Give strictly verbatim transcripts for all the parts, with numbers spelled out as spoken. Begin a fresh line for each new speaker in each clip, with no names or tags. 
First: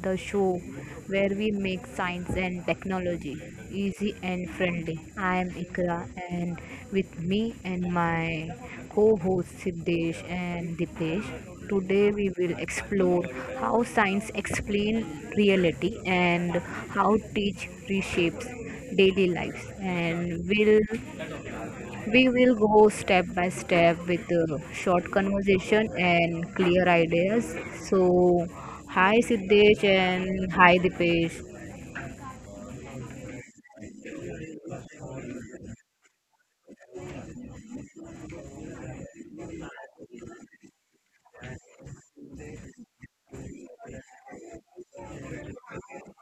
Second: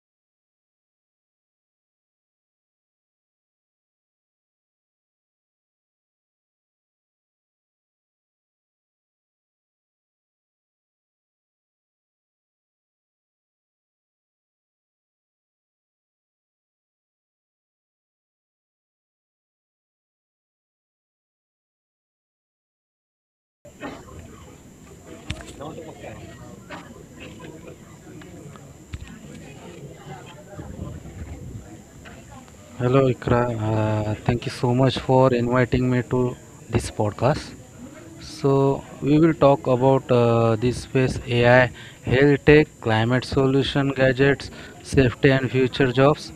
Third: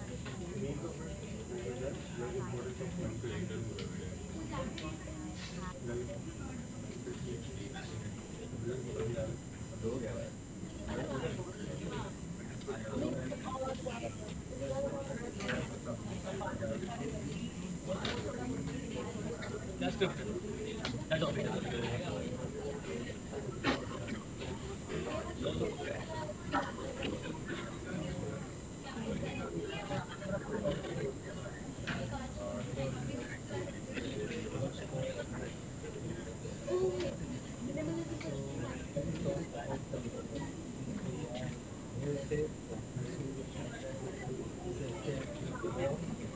the show where we make science and technology easy and friendly. I am Ikra, and with me and my co hosts Siddesh and Dipesh, today we will explore how science explains reality and how teach reshapes daily lives, and will we will go step by step with a short conversation and clear ideas. So, hi Siddesh and hi Dipesh.
Hello, Ikra. Uh, thank you so much for inviting me to this podcast. So, we will talk about uh, this space A I, health tech, climate solution gadgets, safety, and future jobs.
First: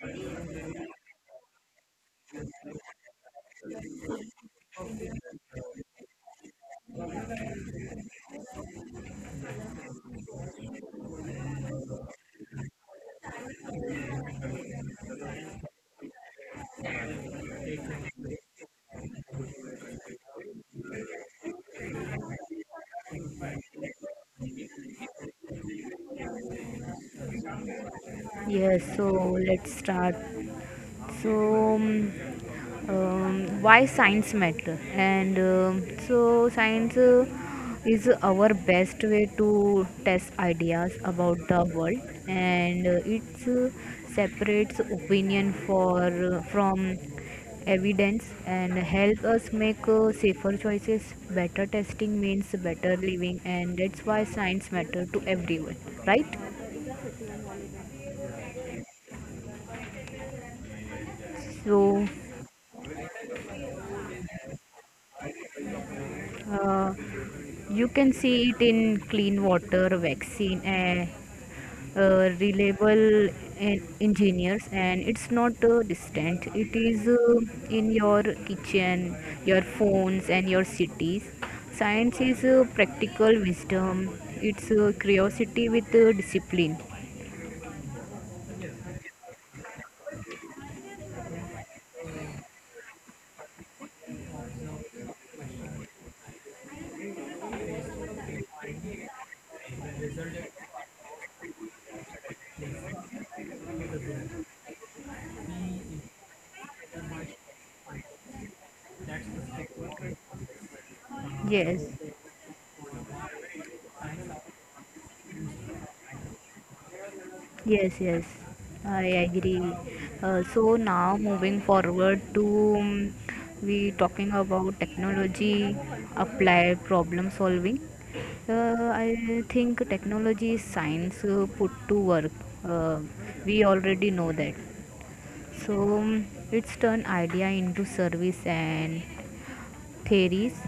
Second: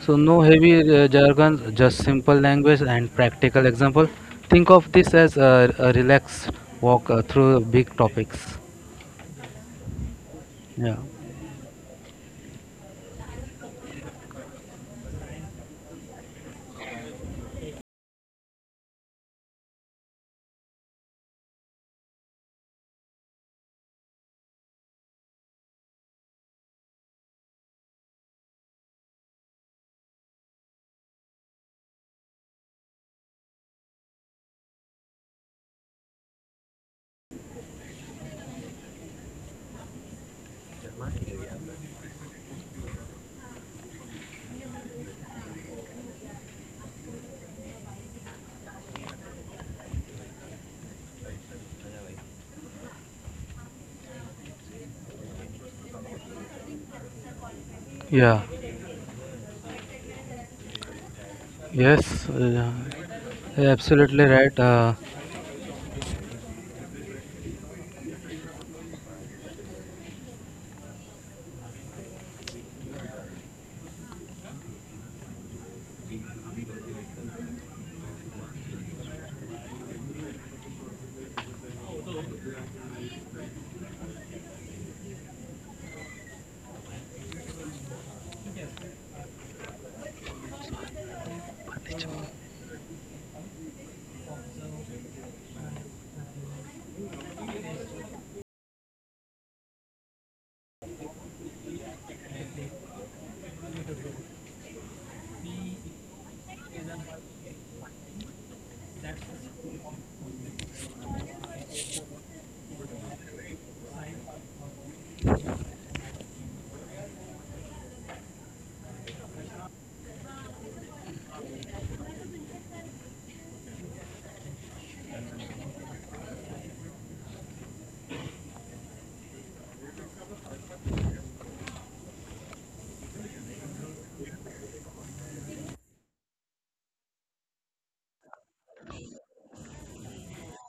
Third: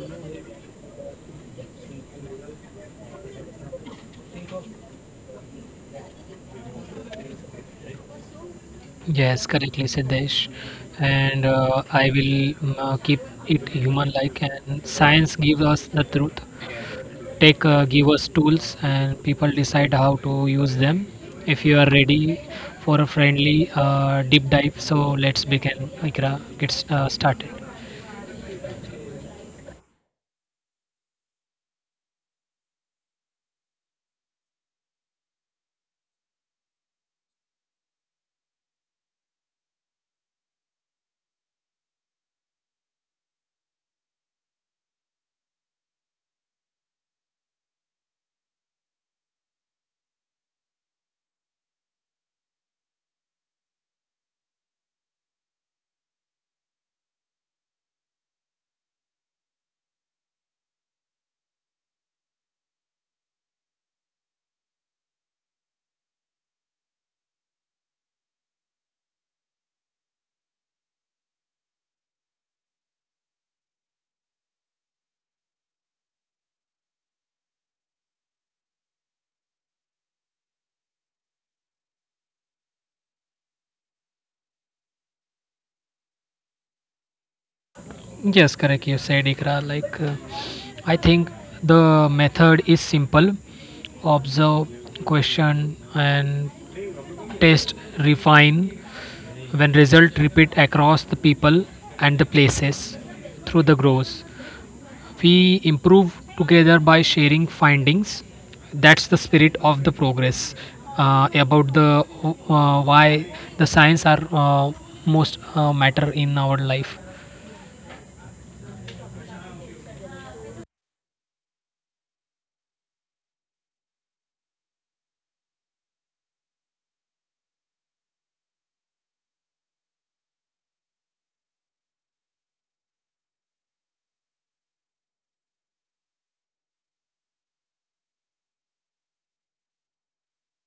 So, no heavy uh, jargon, just simple language and practical example. Think of this as a, a relaxed walk uh, through big topics.
Yes, correctly, Siddesh.
Yeah.
And uh, I will um, uh, keep it human-like. And science gives us the truth. Tech uh, give us tools, and people decide how to use them. If you are ready for a friendly uh, deep dive, so let's begin. Ikra, get s- uh, started.
Yes, so let's start, so um, um, why science matter? And um, so science uh, is our best way to test ideas about the world, and uh, it uh, separates opinion for uh, from evidence and help us make uh, safer choices. Better testing means better living, and that's why science matter to everyone, right?
Yeah.
So
Yes. Uh, yeah, absolutely right. Uh,
uh, You can see it in clean water, vaccine, uh, uh, reliable en- engineers, and it's not uh, distant. It is uh, in your kitchen, your phones, and your cities. Science is uh, practical wisdom. It's uh, curiosity with uh, discipline.
Yes, correct. You said Ikra. Like, uh, I think the method is simple: observe, question, and test, refine. When results repeat across the people and the places through the grows, we improve together by sharing findings. That's the spirit of the progress uh, about the
Yes.
uh, why the science are uh, most uh, matter in our life.
Yes, yes, I agree. Uh, so now moving forward to um, we talking about technology applied problem solving. Uh, I think technology is science uh, put to work. Uh, we already know that. So um, it's turn idea into service, and theories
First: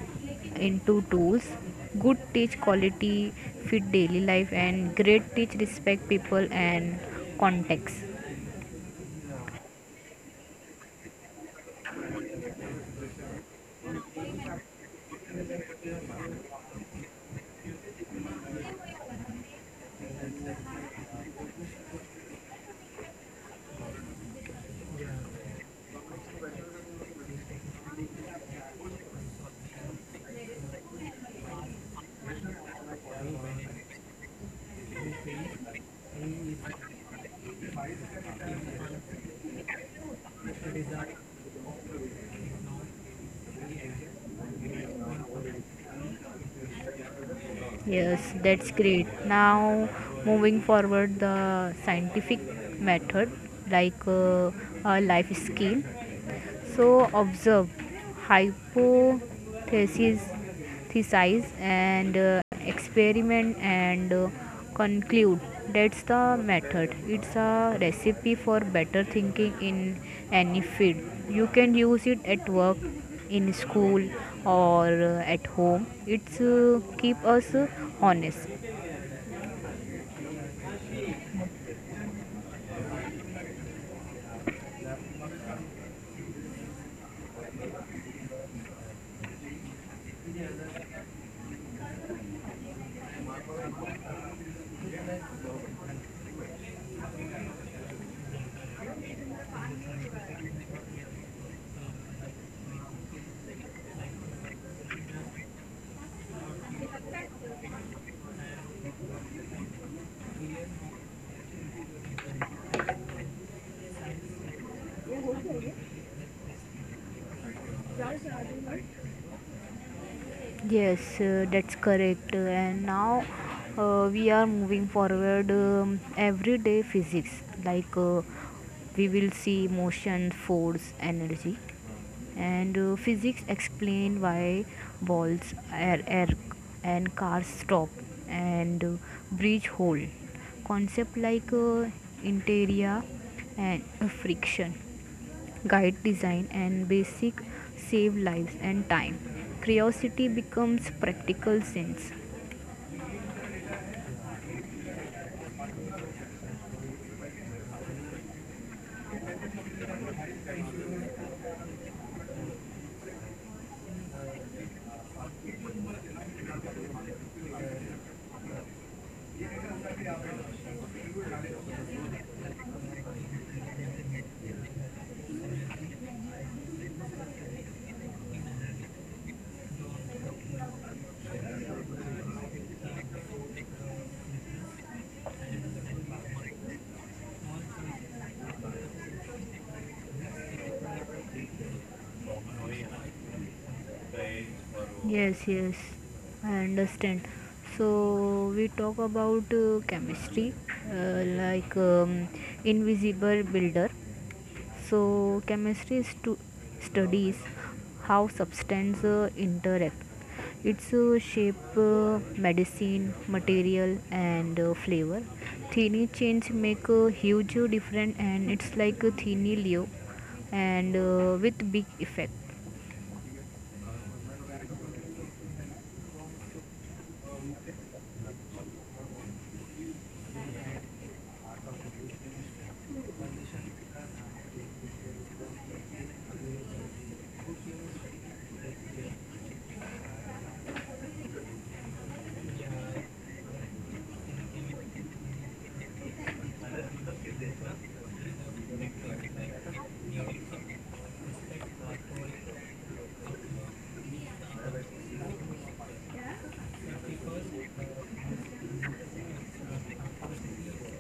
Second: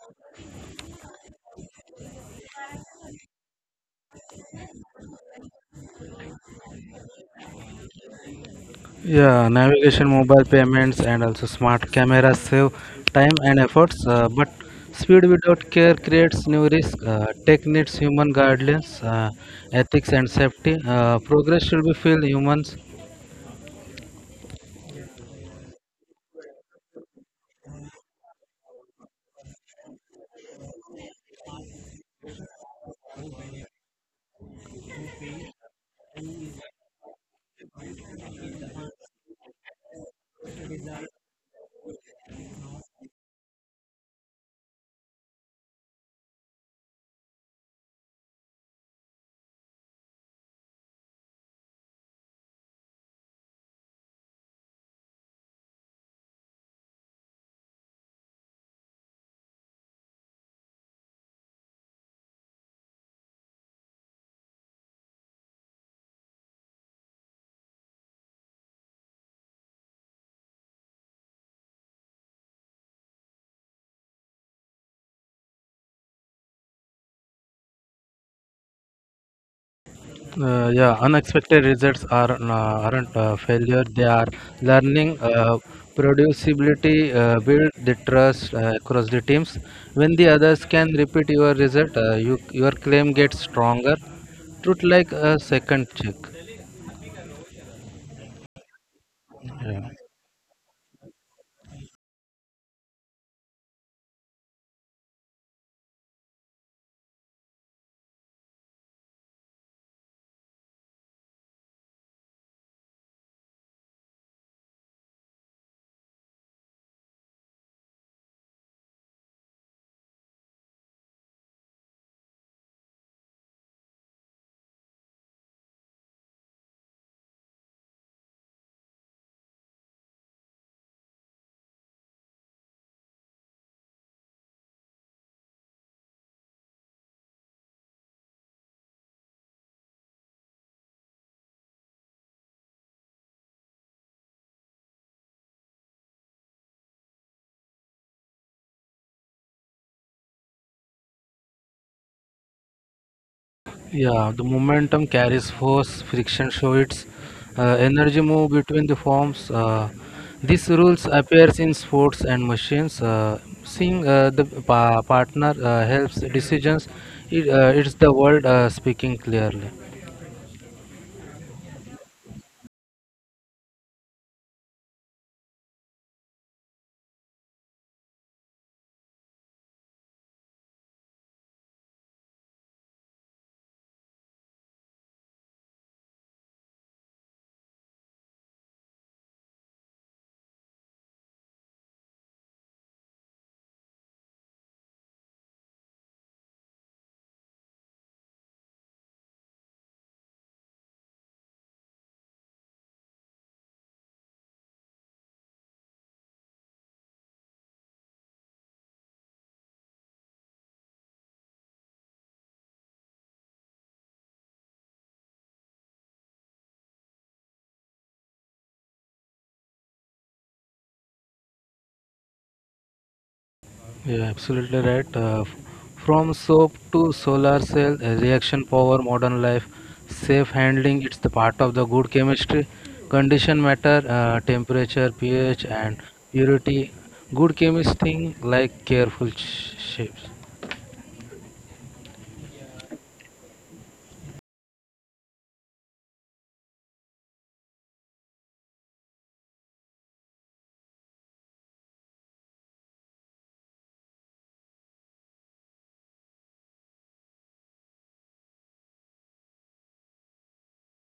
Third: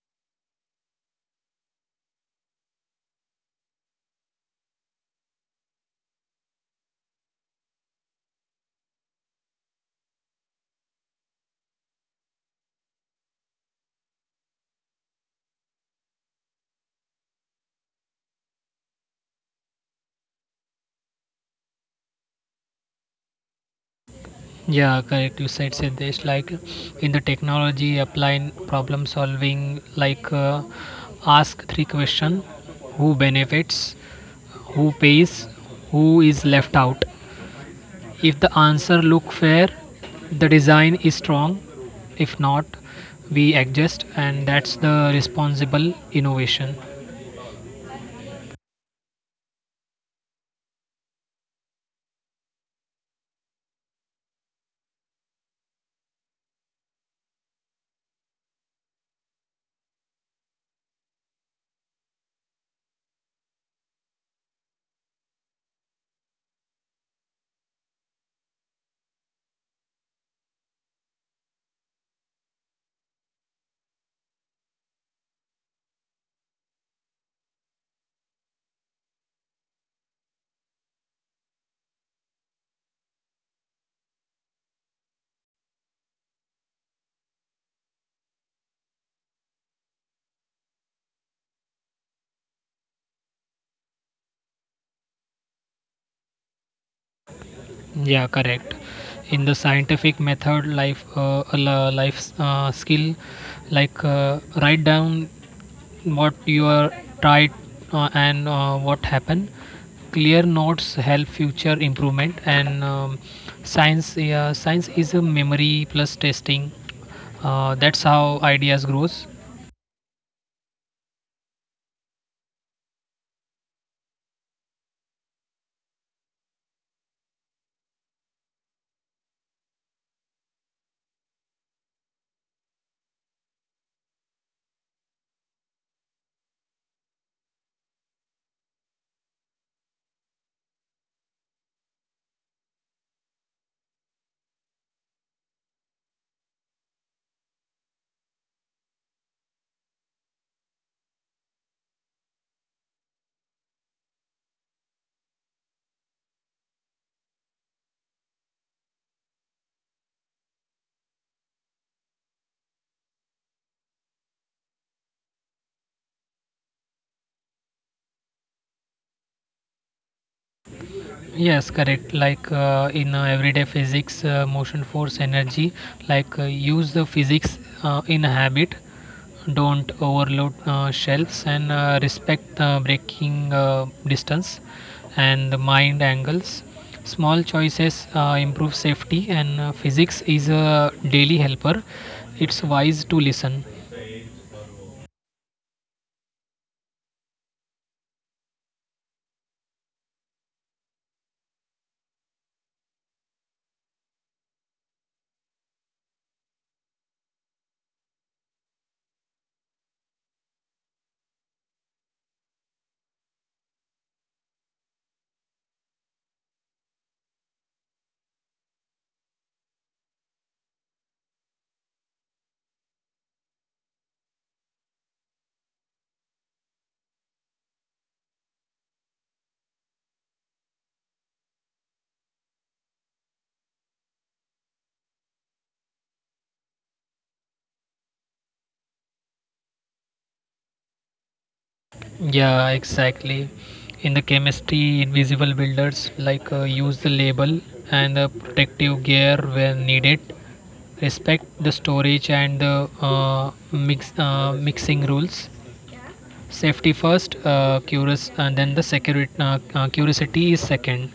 into tools. Good teach quality, fit daily life, and great teach respect people and context.
Yeah, navigation, mobile payments, and also smart cameras save time and efforts. Uh, but speed without care creates new risk. Uh, tech needs human guidelines, uh, ethics, and safety. Uh, progress should be feel humans.
Yeah, correct. You said said this like, in the technology applying problem solving, like uh, ask three question: who benefits, who pays, who is left out. If the answer look fair, the design is strong. If not, we adjust, and that's the responsible innovation.
Yes, that's great. Now, moving forward, the scientific method, like uh, a life skill. So observe, hypothesis, and uh, experiment, and uh, conclude. That's the method. It's a recipe for better thinking in any field. You can use it at work, in school, or uh, at home. It's uh, keep us uh, honest.
Uh, yeah, unexpected results are n- aren't uh, failure. They are learning. Uh, producibility uh, build the trust uh, across the teams. When the others can repeat your result, uh, you, your claim gets stronger. Truth like a second check.
Yeah, correct. In the
Yeah.
scientific method, life, uh, la- life uh, skill, like uh, write down what you are tried uh, and uh, what happened. Clear notes help future improvement and um, science. Yeah, science is a memory plus testing. Uh, that's how ideas grows.
Yes, uh, that's correct. And now uh, we are moving forward, um, everyday physics. Like, uh, we will see motion, force, energy, and uh, physics explain why balls, air, air, and cars stop, and uh, bridge hold. Concept like, uh, interior and friction guide design, and basic save lives and time. Curiosity becomes practical sense.
Yeah, the momentum carries force, friction shows its uh, energy move between the forms. Uh, these rules appears in sports and machines. Uh, seeing uh, the pa- partner uh, helps decisions. It, uh, it's the world uh, speaking clearly.
Yes, correct. Like uh, in uh, everyday physics, uh, motion, force, energy, like uh, use the physics uh, in habit, don't overload uh, shelves, and uh, respect the braking uh, distance and the mind angles. Small choices uh, improve safety, and uh, physics is a daily helper. It's wise to listen.
Yes, yes, I understand. So we talk about uh, chemistry, uh, like um, invisible builder. So, chemistry stu- studies how substance uh, interact. Its uh, shape, uh, medicine, material, and uh, flavor. Tiny change make a huge difference, and it's like a tiny leaf, and uh, with big effect.
Yeah, absolutely right. Uh, f- from soap to solar cell, uh, reaction power, modern life, safe handling, it's the part of the good chemistry. Condition matter, uh, temperature, pH, and purity. Good chemist thing like careful sh- shapes.
Yeah, exactly. In the chemistry, invisible builders, like uh, use the label and the protective gear when needed, respect the storage and the uh, mix uh, mixing rules. Safety first, uh, curious, and then the security. Uh, uh, curiosity is second.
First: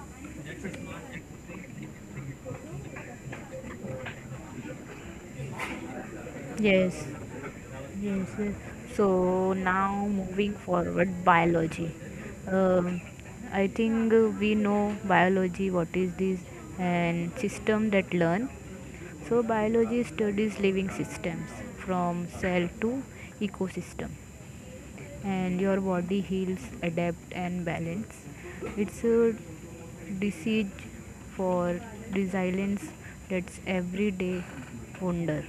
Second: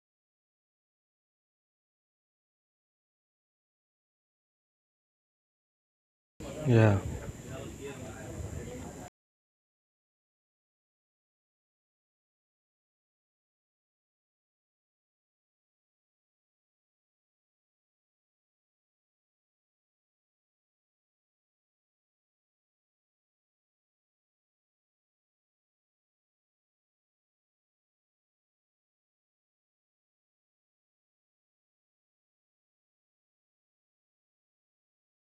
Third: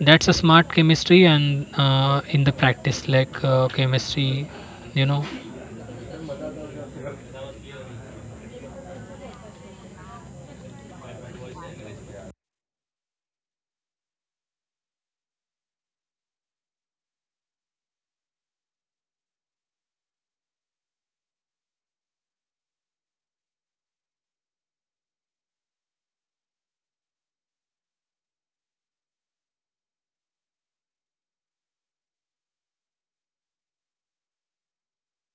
That's a smart chemistry, and uh, in the practice, like uh, chemistry, you know.
Yeah.
Yes. Yes, yes. So now moving forward, biology. Um I think uh, we know biology, what is this, and system that learn. So biology studies living systems, from cell to ecosystem, and your body heals, adapt, and balance. It's a disease for resilience. That's everyday wonder.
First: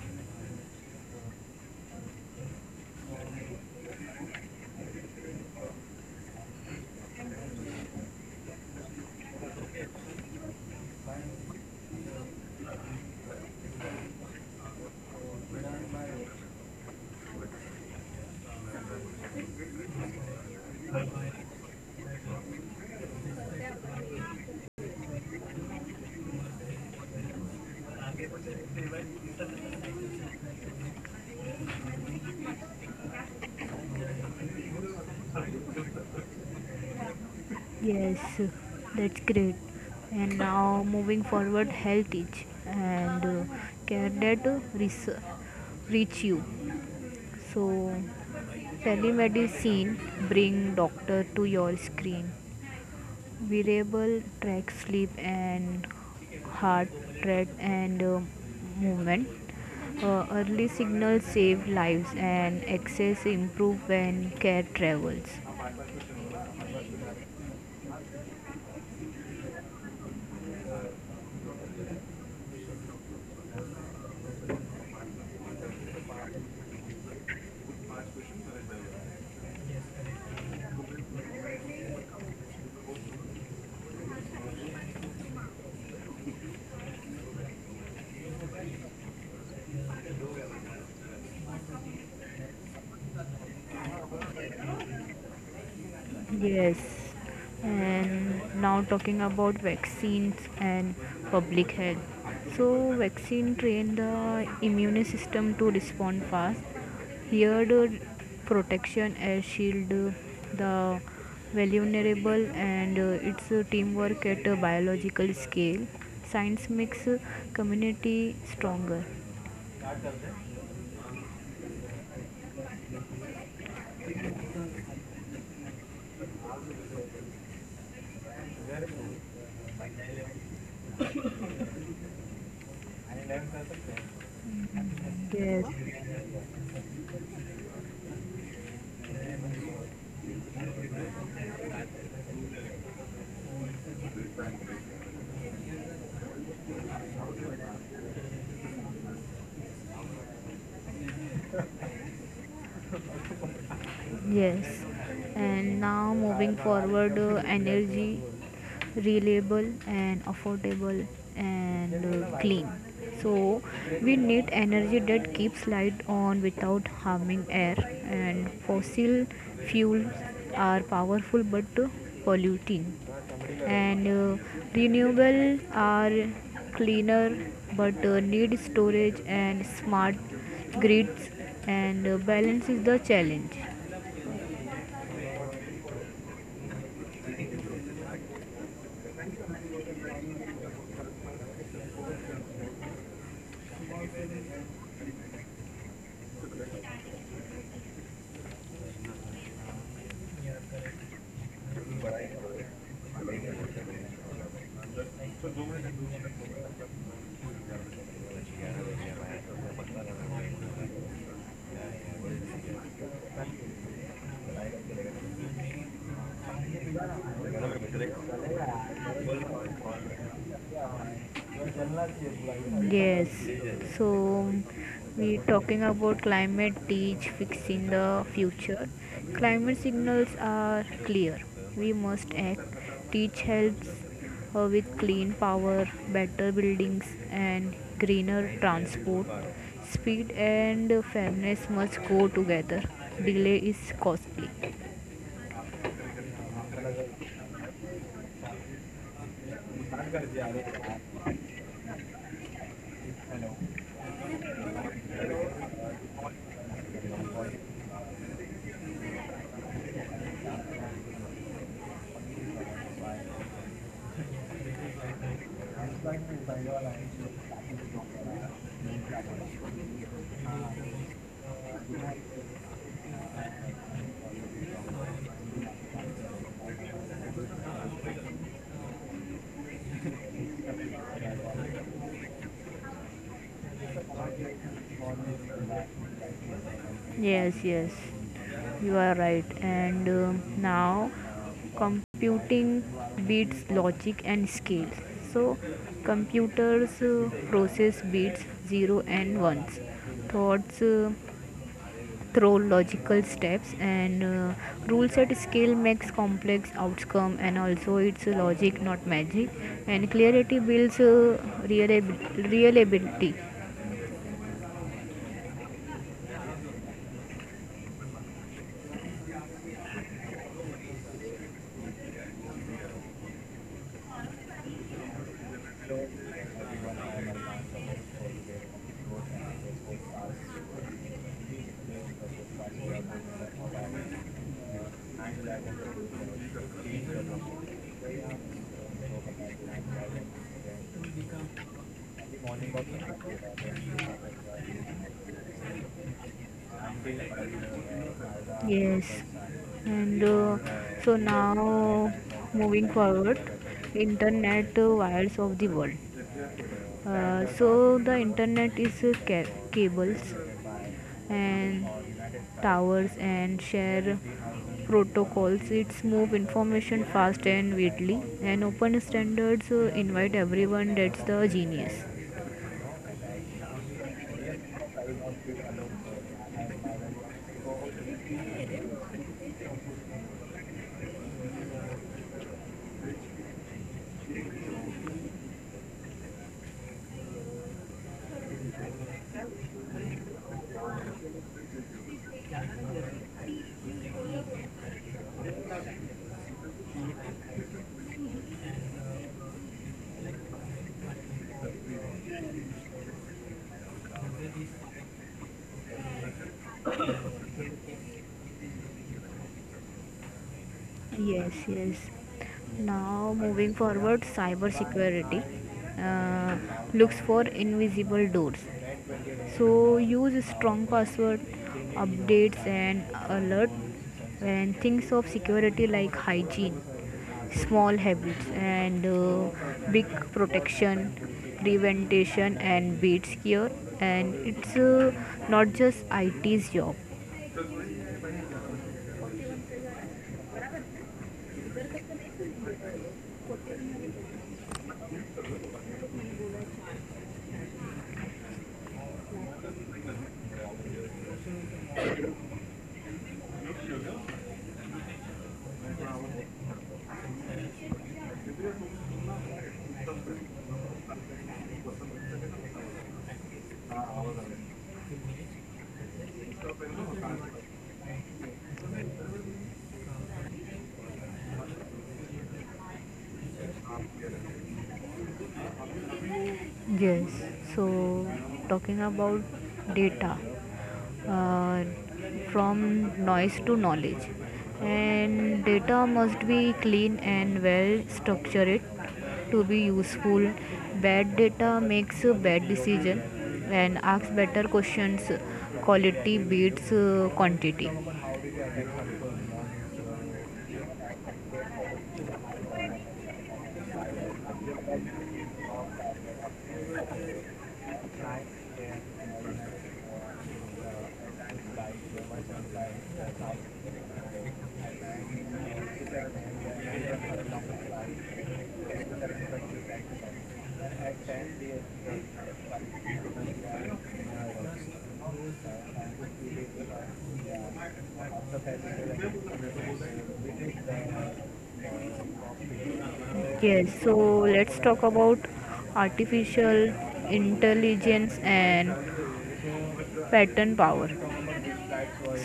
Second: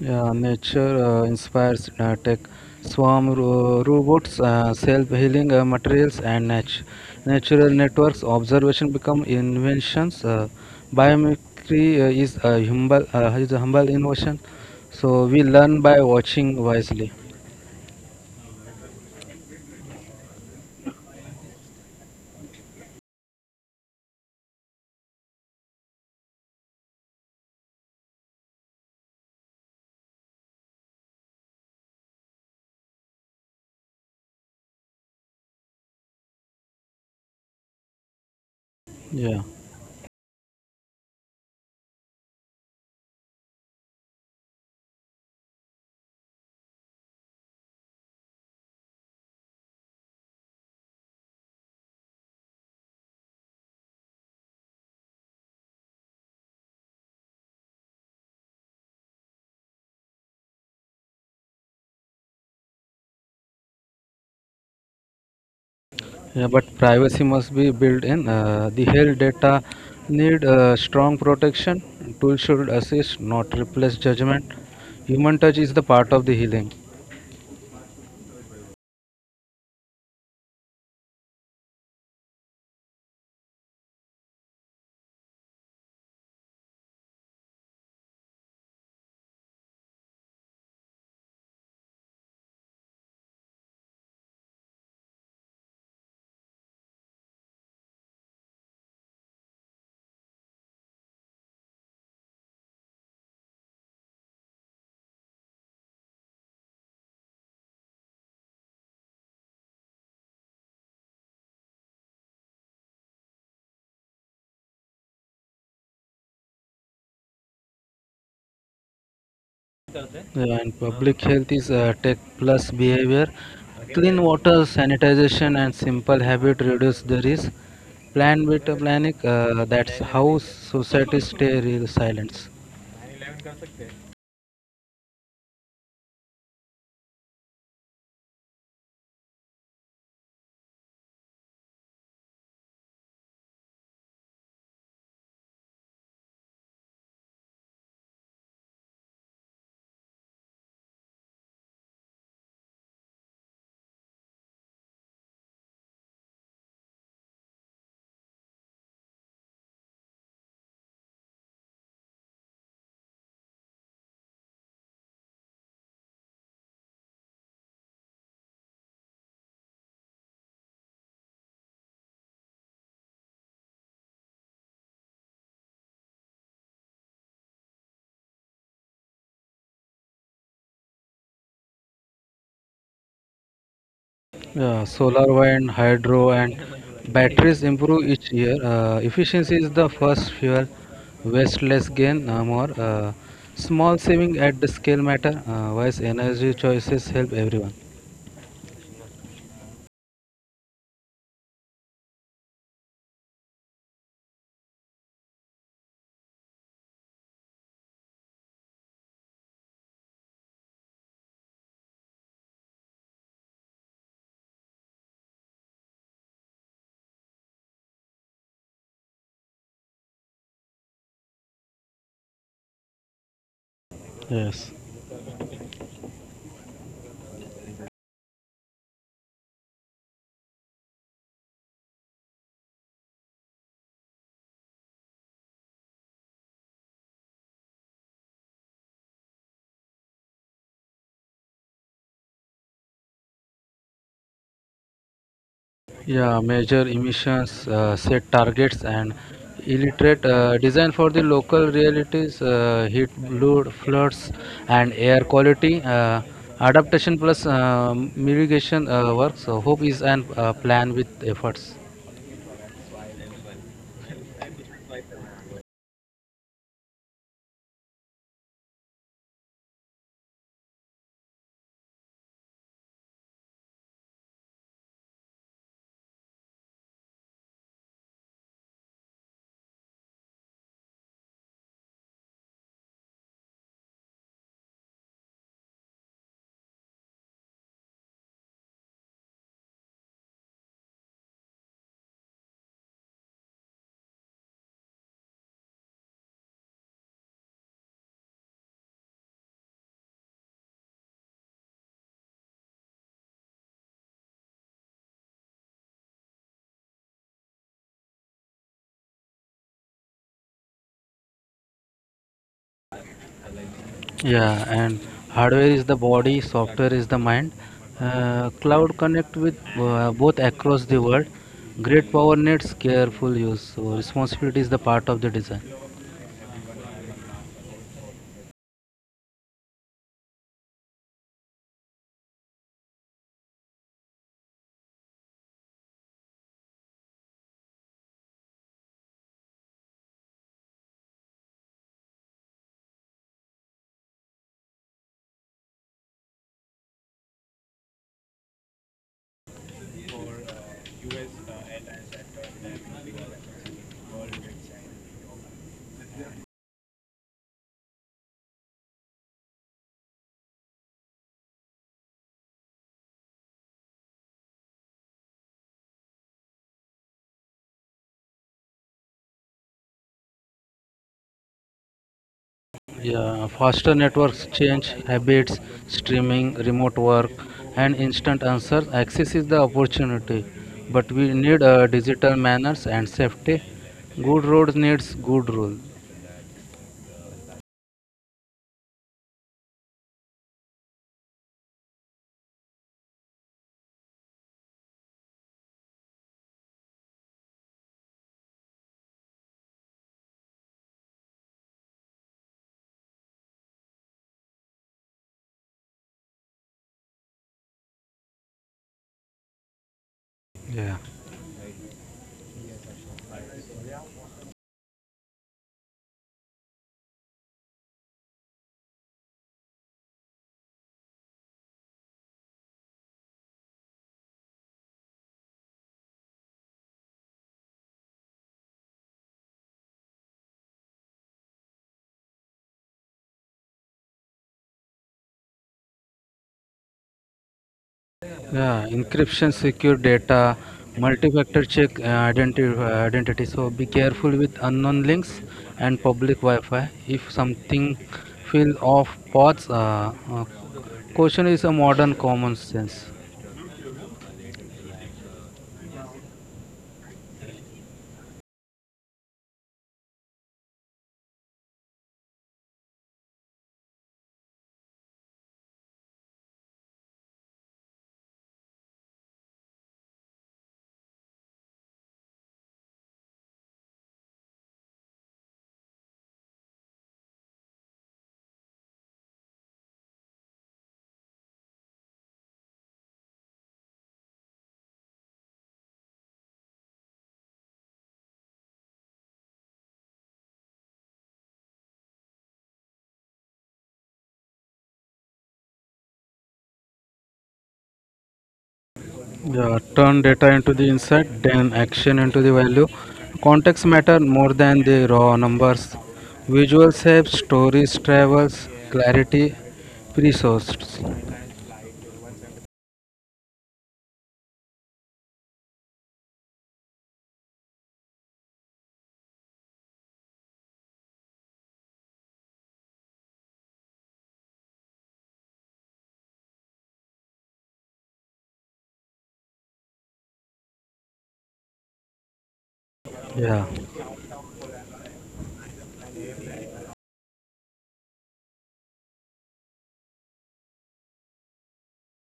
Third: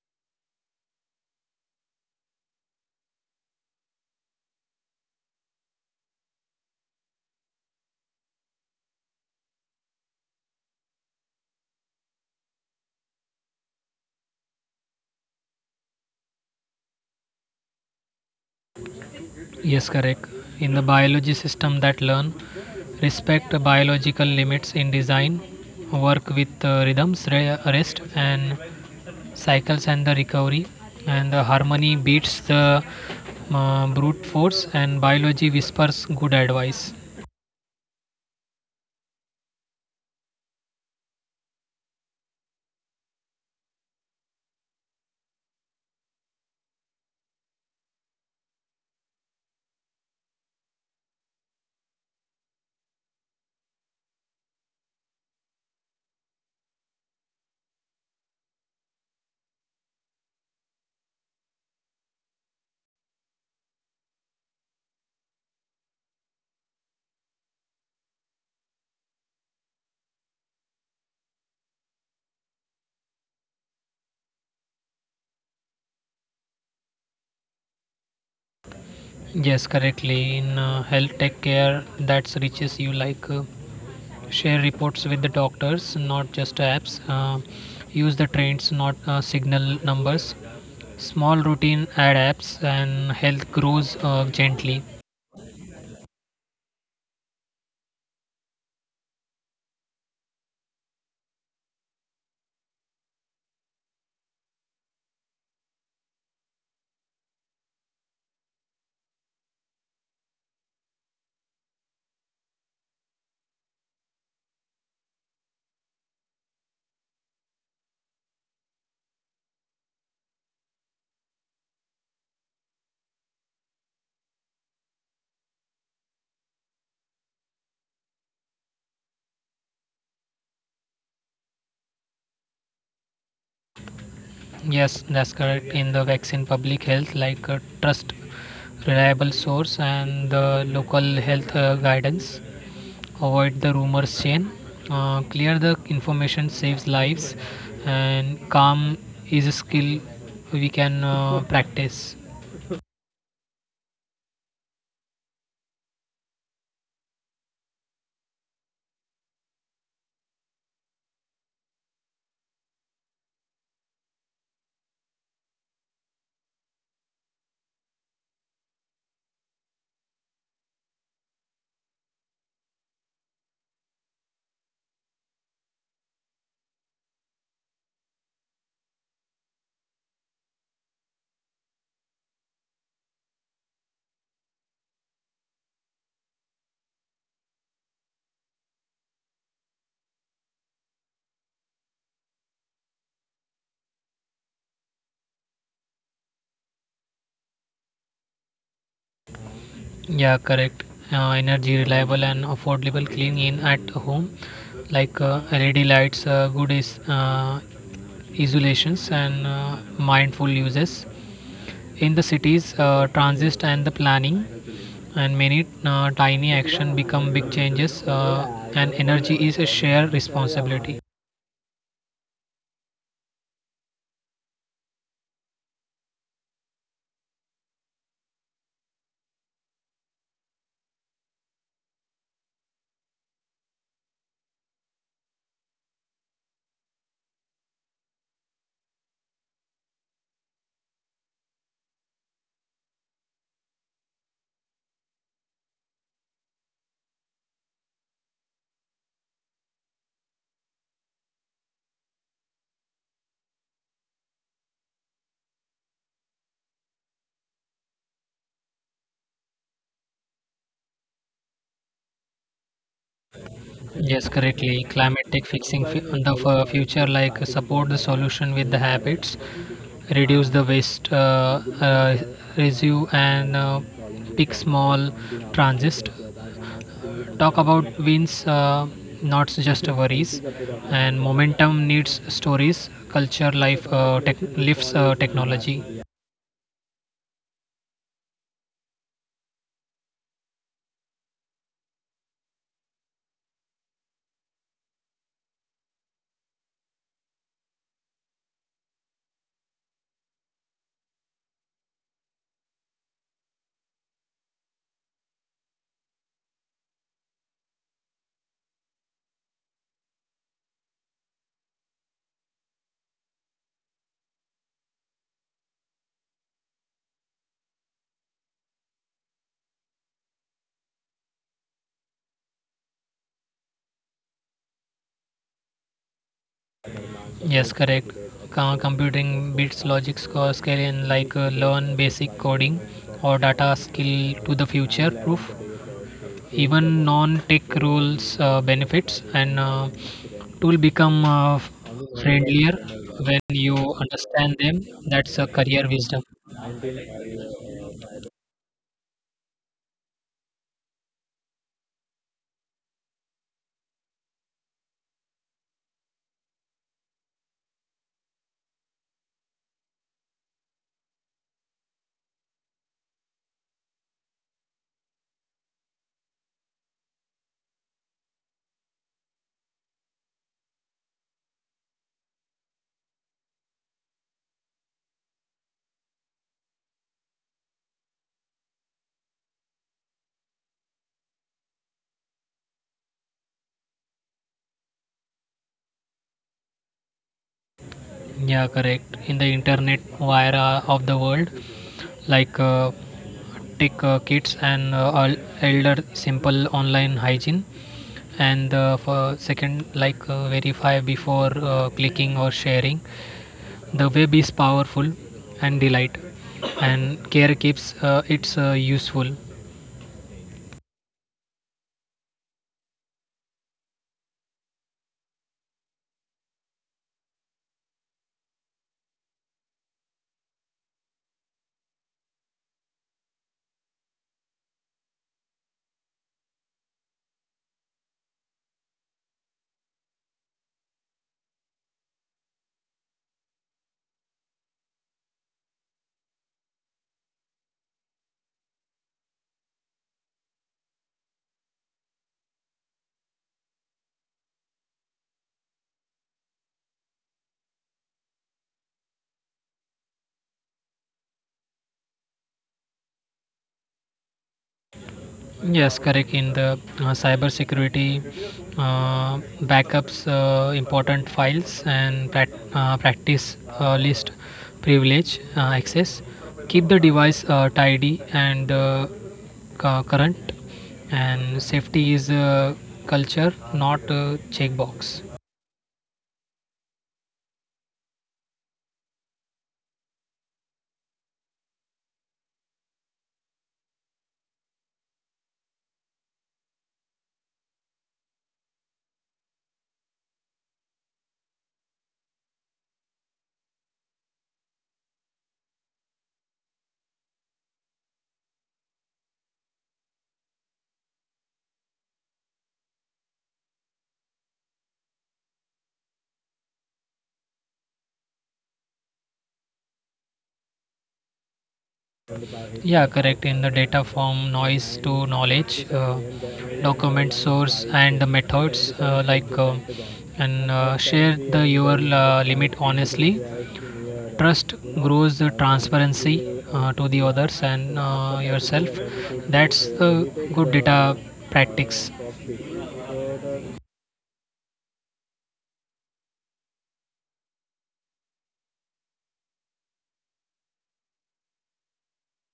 Yeah, nature uh, inspires uh, tech, swarm ro- robots, uh, self-healing uh, materials, and nat- natural networks. Observation become inventions. Uh, biomimicry uh, is a humble uh, is a humble innovation. So we learn by watching wisely.
Yes, correct. In the biology system that learn, respect biological limits in design, work with uh, rhythms, re- rest and cycles and the recovery, and the harmony beats the uh, brute force, and biology whispers good advice.
Yes, that's great.
Yeah,
And now moving forward, health is, and uh, care that uh, reach, reach you. So telemedicine bring doctor to your screen. Wearable track sleep and heart rate and uh, movement. Uh, early signals save lives, and access improve when care travels.
yeah. But privacy must be built in. Uh, the health data need uh, strong protection. Tools should assist, not replace judgment. Human touch is the part of the healing.
Yes, correctly. In uh, health tech care, that's reaches you, like uh, share reports with the doctors, not just apps. Uh, use the trends, not uh, signal numbers. Small routine ad apps, and health grows uh, gently.
Yes, and now talking about vaccines and public health. So, vaccine train the immune system to respond fast. Here, the protection as shield the vulnerable, and uh, its uh, teamwork at a biological scale. Science makes uh, community stronger.
Yeah, and public health is uh, tech plus behavior. Clean water, sanitization, and simple habit reduce the risk. Plan with a plan. Uh, that's how society stay real silence.
Yes, that's correct. In the
Yes.
vaccine public health, like uh, trust reliable source and the local health uh, guidance, avoid the rumors chain. Uh, clear the information saves lives, and calm is a skill we can uh, practice.
Yes, and now moving forward, uh, energy reliable and affordable and uh, clean. So we need energy that keeps light on without harming air. And fossil fuels are powerful but uh, polluting, and uh, renewable are cleaner but uh, need storage and smart grids. And uh, balance is the challenge.
Yeah, solar wind, hydro, and batteries improve each year. Uh, efficiency is the first fuel. Waste less gain, uh, more. Uh, small saving at the scale matter. Uh, wise energy choices help everyone.
Yeah, correct. Uh, energy reliable and affordable clean in at home, like uh, L E D lights, uh, good is, uh, isolations, and uh, mindful uses. In the cities, uh, transit and the planning, and many uh, tiny action become big changes, uh, and energy is a shared responsibility.
Yes, so
Yes.
we talking about climate teach fixing the future. Climate signals are clear. We must act. Teach helps uh, with clean power, better buildings, and greener transport. Speed and fairness must go together. Delay is costly.
Yeah, measure emissions, uh, set targets, and illiterate uh, design for the local realities, uh, heat, flood, floods, and air quality. Uh, adaptation plus uh, mitigation uh, works. So hope is an uh, plan with efforts.
Yes, correctly. Climatic fixing fu- the f- future, like support the solution with the habits, reduce the waste, uh, uh, residue, and uh, pick small transist. Talk about wins, uh, not just worries. And momentum needs stories, culture, life, uh, tech, lifts uh, technology.
Yes, yes, you are right. And um, now, computing beats logic and scales. So computers uh, process bits zero and ones, thoughts uh, through logical steps, and uh, rules at scale makes complex outcome. And also it's logic, not magic. And clarity builds uh, reliab- reliability.
Yeah, and hardware is the body, software is the mind. Uh, cloud connect with uh, both across the world. Great power needs careful use. So responsibility is the part of the design.
Yes, correct. Com- computing beats logic score scaling, like uh, learn basic coding or data skill to the future proof. Even non-tech rules uh, benefits, and uh, tool become uh, friendlier when you understand them. That's a career wisdom.
Yes, and uh, so now moving forward, internet, uh, wires of the world. Uh, so the internet is uh, ca- cables and towers and share protocols. It's move information fast and widely, and open standards uh, invite everyone. That's the genius.
Yeah, faster networks change habits, streaming, remote work, and instant answers. Access is the opportunity, but we need uh, digital manners and safety. Good roads needs good rule.
Yeah, correct. In the internet era of the world, like uh, tech uh, kids and uh, el- elder simple online hygiene, and uh, for second, like uh, verify before uh, clicking or sharing. The web is powerful and delight, and care keeps uh, it's uh, useful.
Yeah,
Yes, yes. Now, moving forward, cybersecurity uh, looks for invisible doors. So, use strong password, updates, and alert, and things of security like hygiene, small habits, and uh, big protection. Prevention and beats here, and it's uh, not just I T's job.
yeah. Encryption, secure data, multi-factor check uh, identity. uh, identity. So be careful with unknown links and public Wi-Fi. If something feel off, pause. Uh, uh, caution is a modern common sense.
Yes, correct. In the uh, cyber security, uh, backups uh, important files and prac uh, practice uh, list privilege uh, access. Keep the device uh, tidy and uh, cu- current. And safety is uh, culture, not a checkbox.
Yes, so talking about data, uh, from noise to knowledge, and data must be clean and well structured to be useful. Bad data makes a bad decision, and asks better questions. Quality beats uh, quantity.
Yeah, turn data into the insight, then action into the value. Context matter more than the raw numbers. Visuals help, stories travels, clarity, resources.
Yeah, correct. In the data from noise to knowledge, uh, document source and the methods uh, like um And uh, share the your uh, limit honestly. Trust grows the transparency uh, to the others and uh, yourself. That's the good data practice.
Yes,
Yeah,
so let's talk about artificial intelligence and pattern power.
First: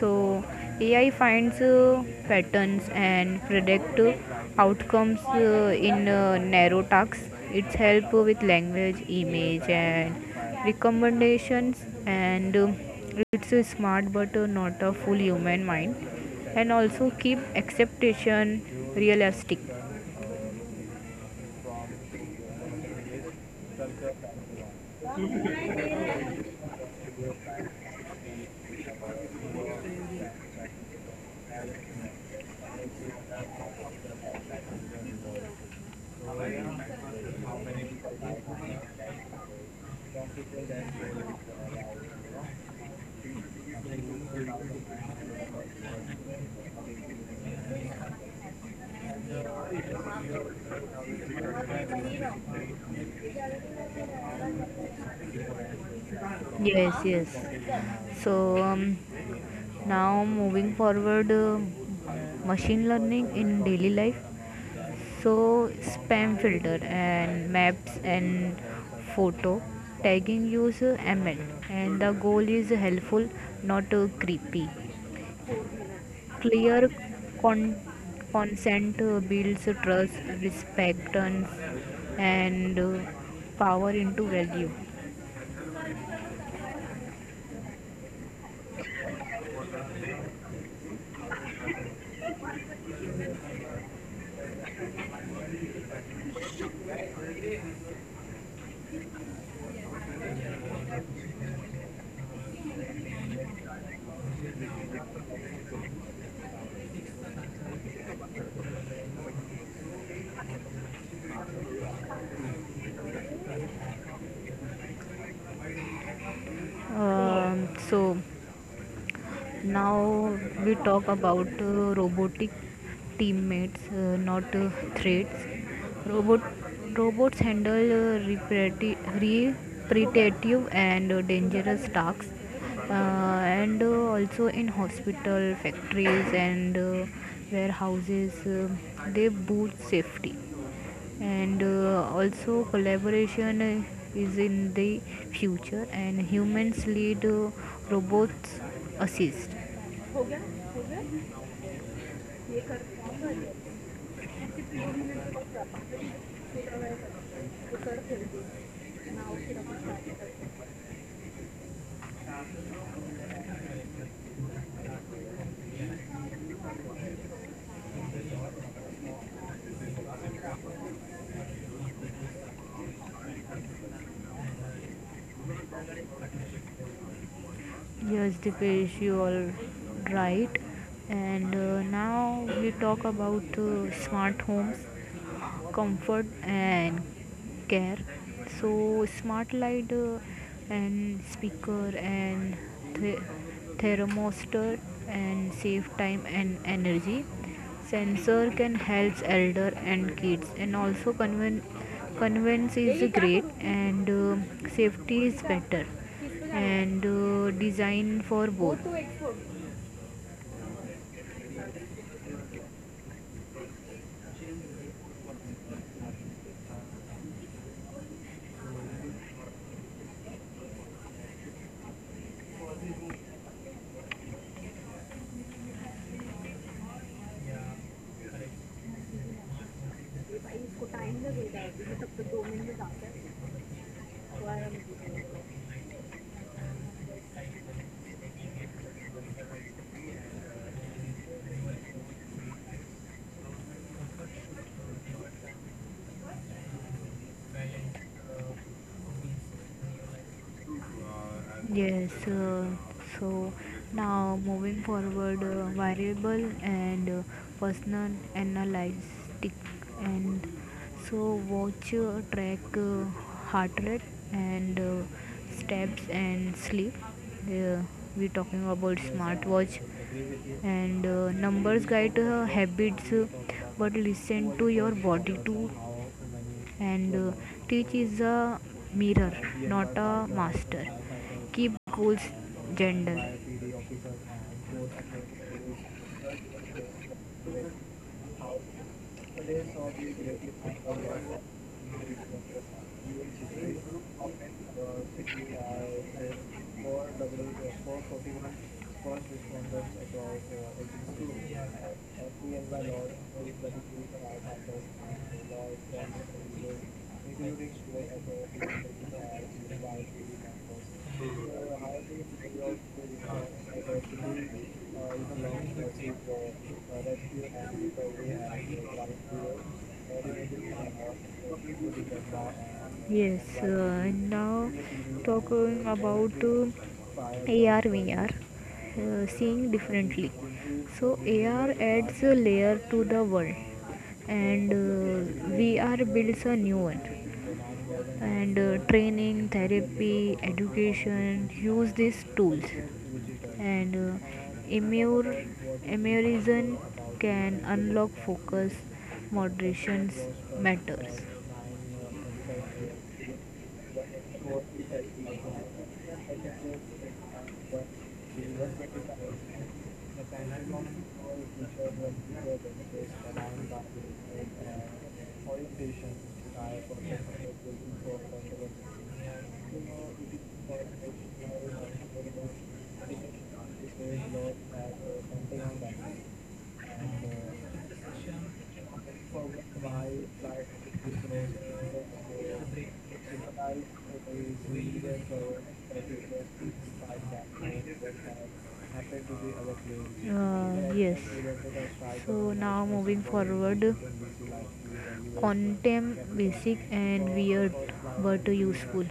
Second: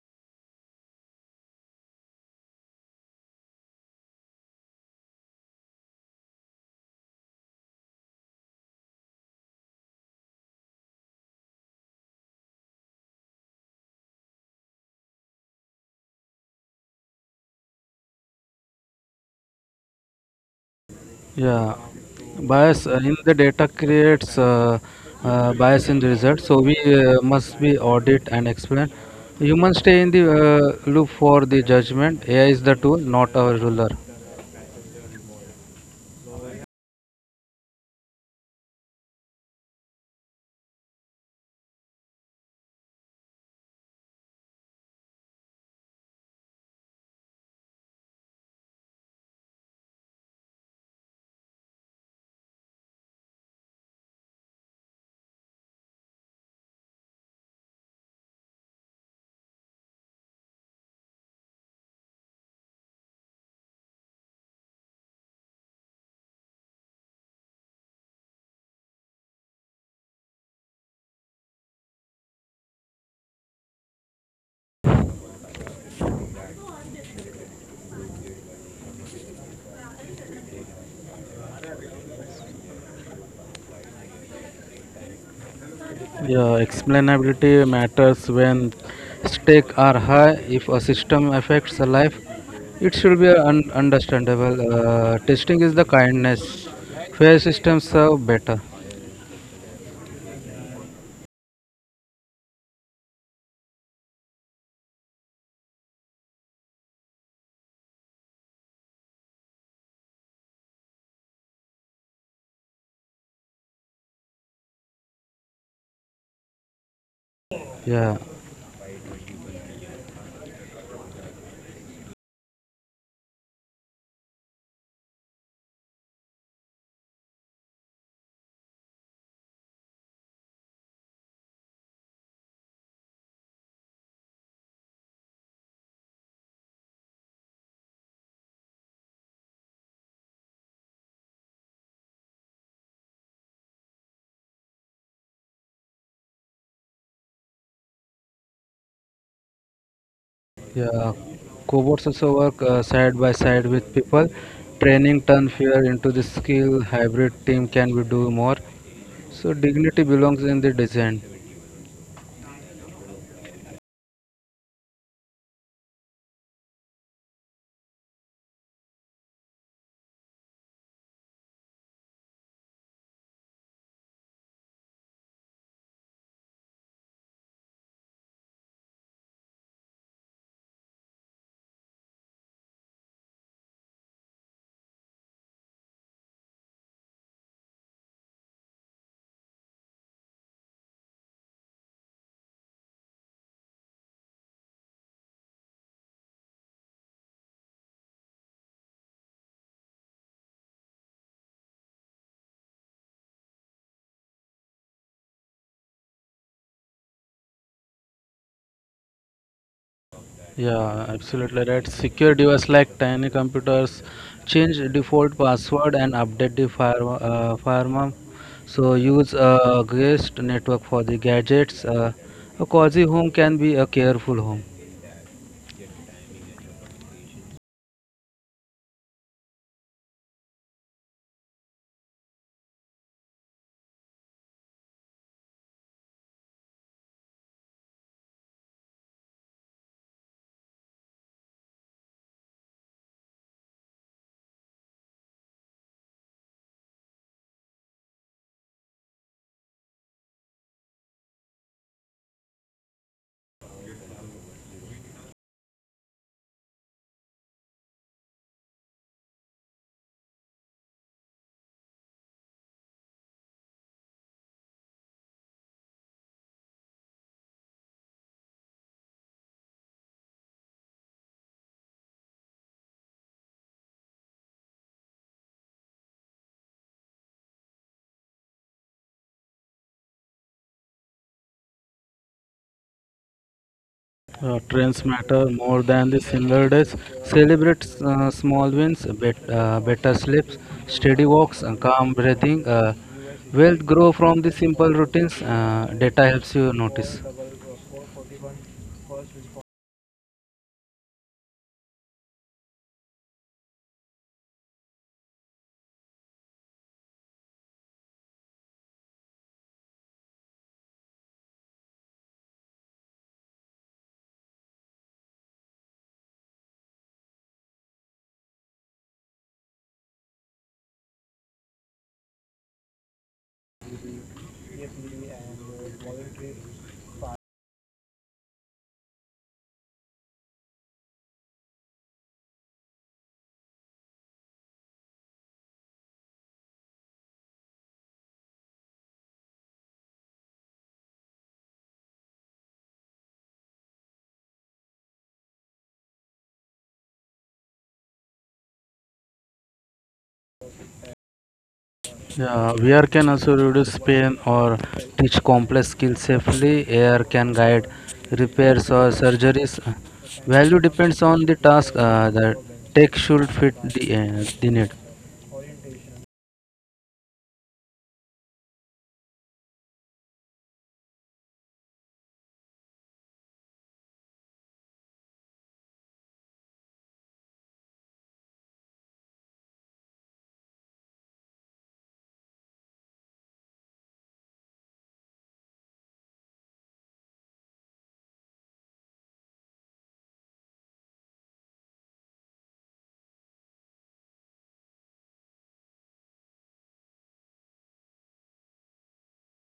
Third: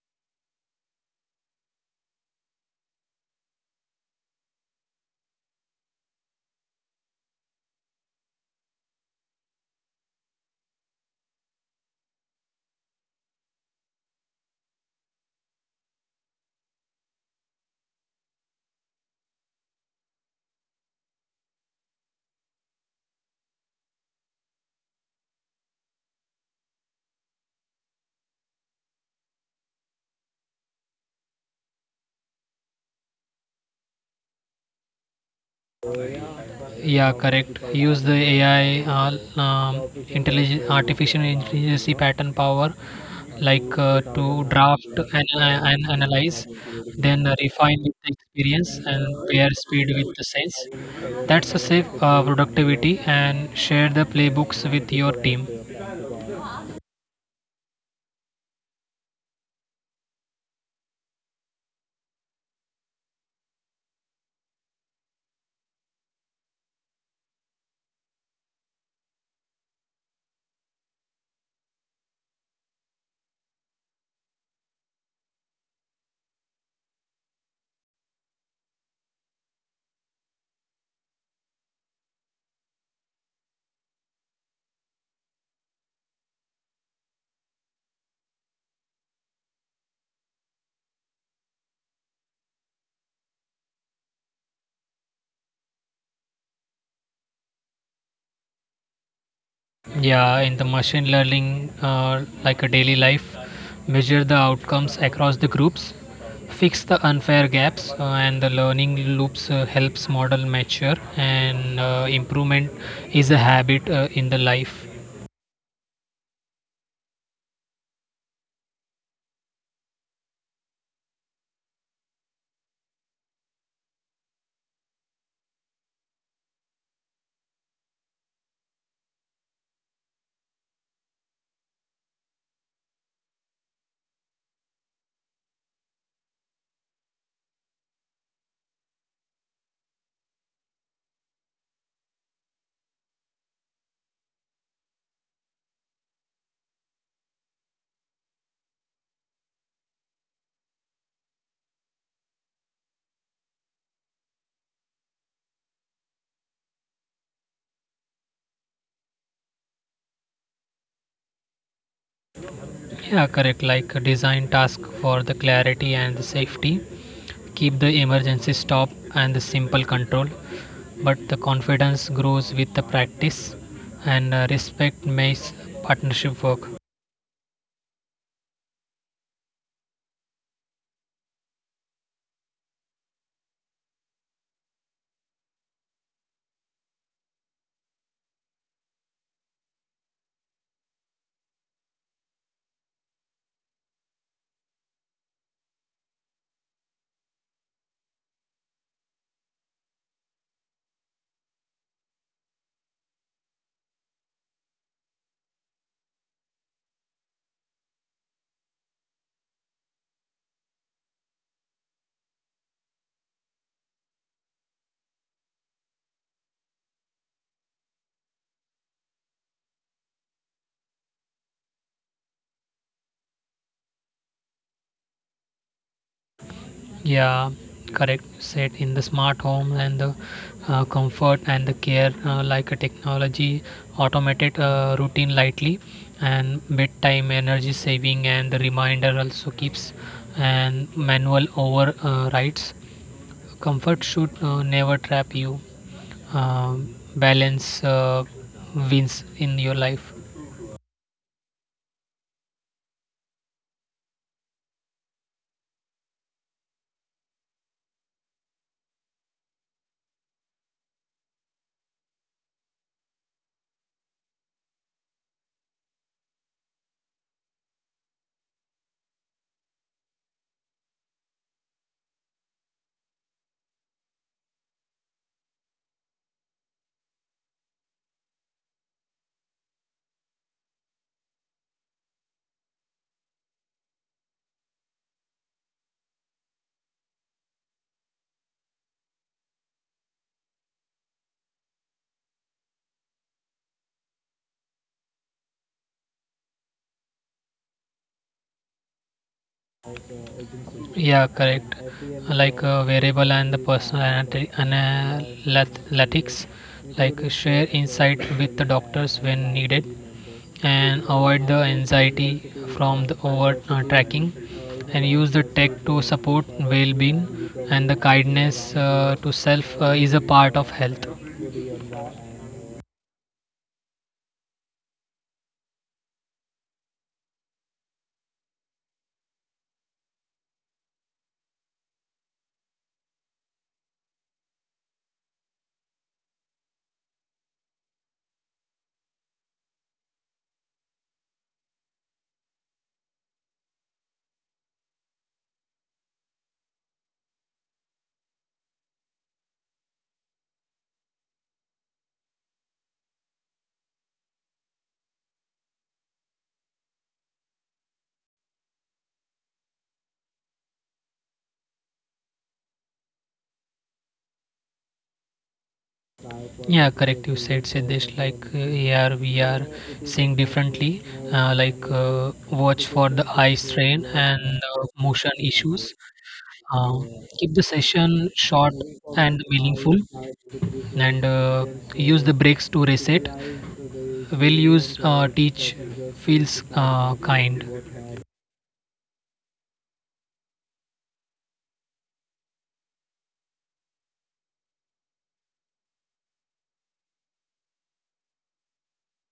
So A I finds uh, patterns and predict uh, outcomes uh, in uh, narrow tasks. It's help with language, image, and recommendations, and um, it's a smart but uh, not a full human mind, and also keep expectation realistic.
yeah. Bias uh, in the data creates uh, uh, bias in the result. So we uh, must be audit and explain. Humans stay in the uh, loop for the judgment. A I is the tool, not our ruler.
Yeah, correct. Use the A I, uh, um, intelligent artificial intelligence pattern power, like uh, to draft and, uh, and analyze, then refine with the experience, and pair speed with the sense. That's a safe uh, productivity, and share the playbooks with your team.
Yes, yes. So um, now moving forward, uh, machine learning in daily life. So spam filter and maps and photo tagging user ml, and the goal is helpful, not uh, creepy. Clear con- consent uh, builds trust, respect, and and, uh, power into value.
Yeah, explainability matters when stakes are high. If a system affects a life, it should be un- understandable. Uh, testing is the kindness. Fair systems serve better.
Yeah, in the machine learning, uh, like a daily life, measure the outcomes across the groups, fix the unfair gaps, uh, and the learning loops uh, helps model mature, and uh, improvement is a habit uh, in the life.
um,
Yeah,
so now we talk about uh, robotic teammates, uh, not uh, threats. Robot robots handle uh, reparati- repetitive and uh, dangerous tasks, uh, and uh, also in hospital factories and uh, warehouses. Uh, they boost safety, and uh, also collaboration uh, is in the future, and humans lead, uh, robots assist. हो गया
yeah.
हो गया
Cobots also work uh,
ये
side
कर
by side with people. Training turn fear into the skill. Hybrid team can we
ये
do
कर
more?
फिर
So dignity belongs in the design.
Yeah, correct. Like uh, design task for the clarity and the safety, keep the emergency stop and the simple control, but the confidence grows with the practice, and uh, respect makes partnership work.
Yes, Dipesh, you are right. And uh, now we talk about uh, smart homes, comfort and care. So smart light uh, and speaker and th- thermostat, and save time and energy. Sensor can help elder and kids, and also conven- convenience is great, and uh, safety is better, and uh, design for both.
Yeah, absolutely right. Secure device like tiny computers change default password and update the fire, uh, firmware. So use a guest network for the gadgets. Uh, a cozy home can be a careful home.
Yeah, correct. Set in the smart home and the uh, comfort and the care, uh, like a technology, automated uh, routine lightly, and bedtime energy saving, and the reminder also keeps and manual overrides. Comfort should uh, never trap you. Um balance uh, wins in your life.
Yes, uh, so now moving forward, uh, variable and uh, personal analytic. And so watch, uh, track uh, heart rate and uh, steps and sleep. Uh, we're talking about smartwatch, and uh, numbers guide uh, habits, uh, but listen to your body too, and uh, teach is a mirror, not a master. Keep goals gender.
Uh, trends matter more than the single days. Celebrate uh, small wins, bet, uh, better sleeps, steady walks, and calm breathing. Uh, wealth grow from the simple routines. Uh, data helps you notice.
Yeah, correct. Like uh, variable and the personal anati- analytics, like share insight with the doctors when needed, and avoid the anxiety from the over uh, tracking, and use the tech to support well-being, and the kindness uh, to self uh, is a part of health.
Yes, uh, now talking about uh, ar vr, uh, seeing differently. So ar adds a layer to the world, and uh, vr builds a new one, and uh, training, therapy, education use these tools. And uh, emure, emurism can unlock focus. Moderations matters.
Yeah, V R can also reduce pain or teach complex skills safely. A R can guide repairs or surgeries. Value depends on the task. Uh, the tech should fit the, uh, the need.
Yeah, correct. You said Siddesh. Like uh, here we are seeing differently. Uh, like uh, watch for the eye strain and uh, motion issues, uh, keep the session short and meaningful, and uh, use the breaks to reset. Will use uh, teach feels uh, kind.
Uh, for forward, you quantum basic and weird but useful.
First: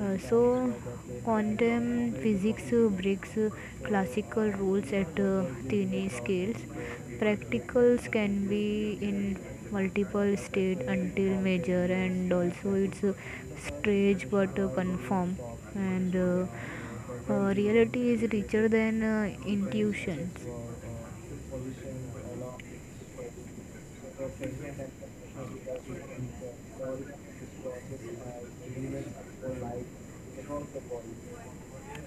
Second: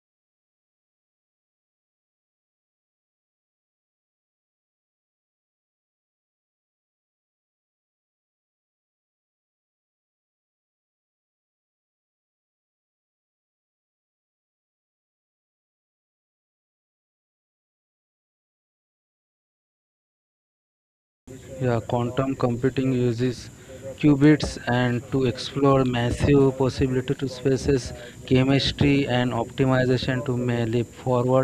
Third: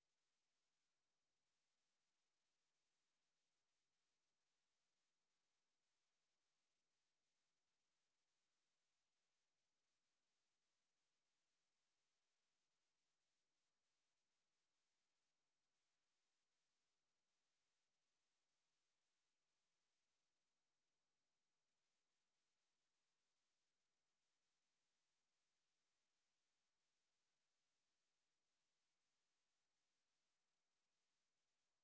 Uh, so, quantum physics uh, breaks uh, classical rules at uh, tiny scales. Practicals can be in multiple state until major, and also it's uh, strange but uh, confirm. And uh, uh, reality is richer than uh, intuitions.
Yeah, quantum computing uses qubits and to explore massive possibility to spaces, chemistry and optimization to may leap forward.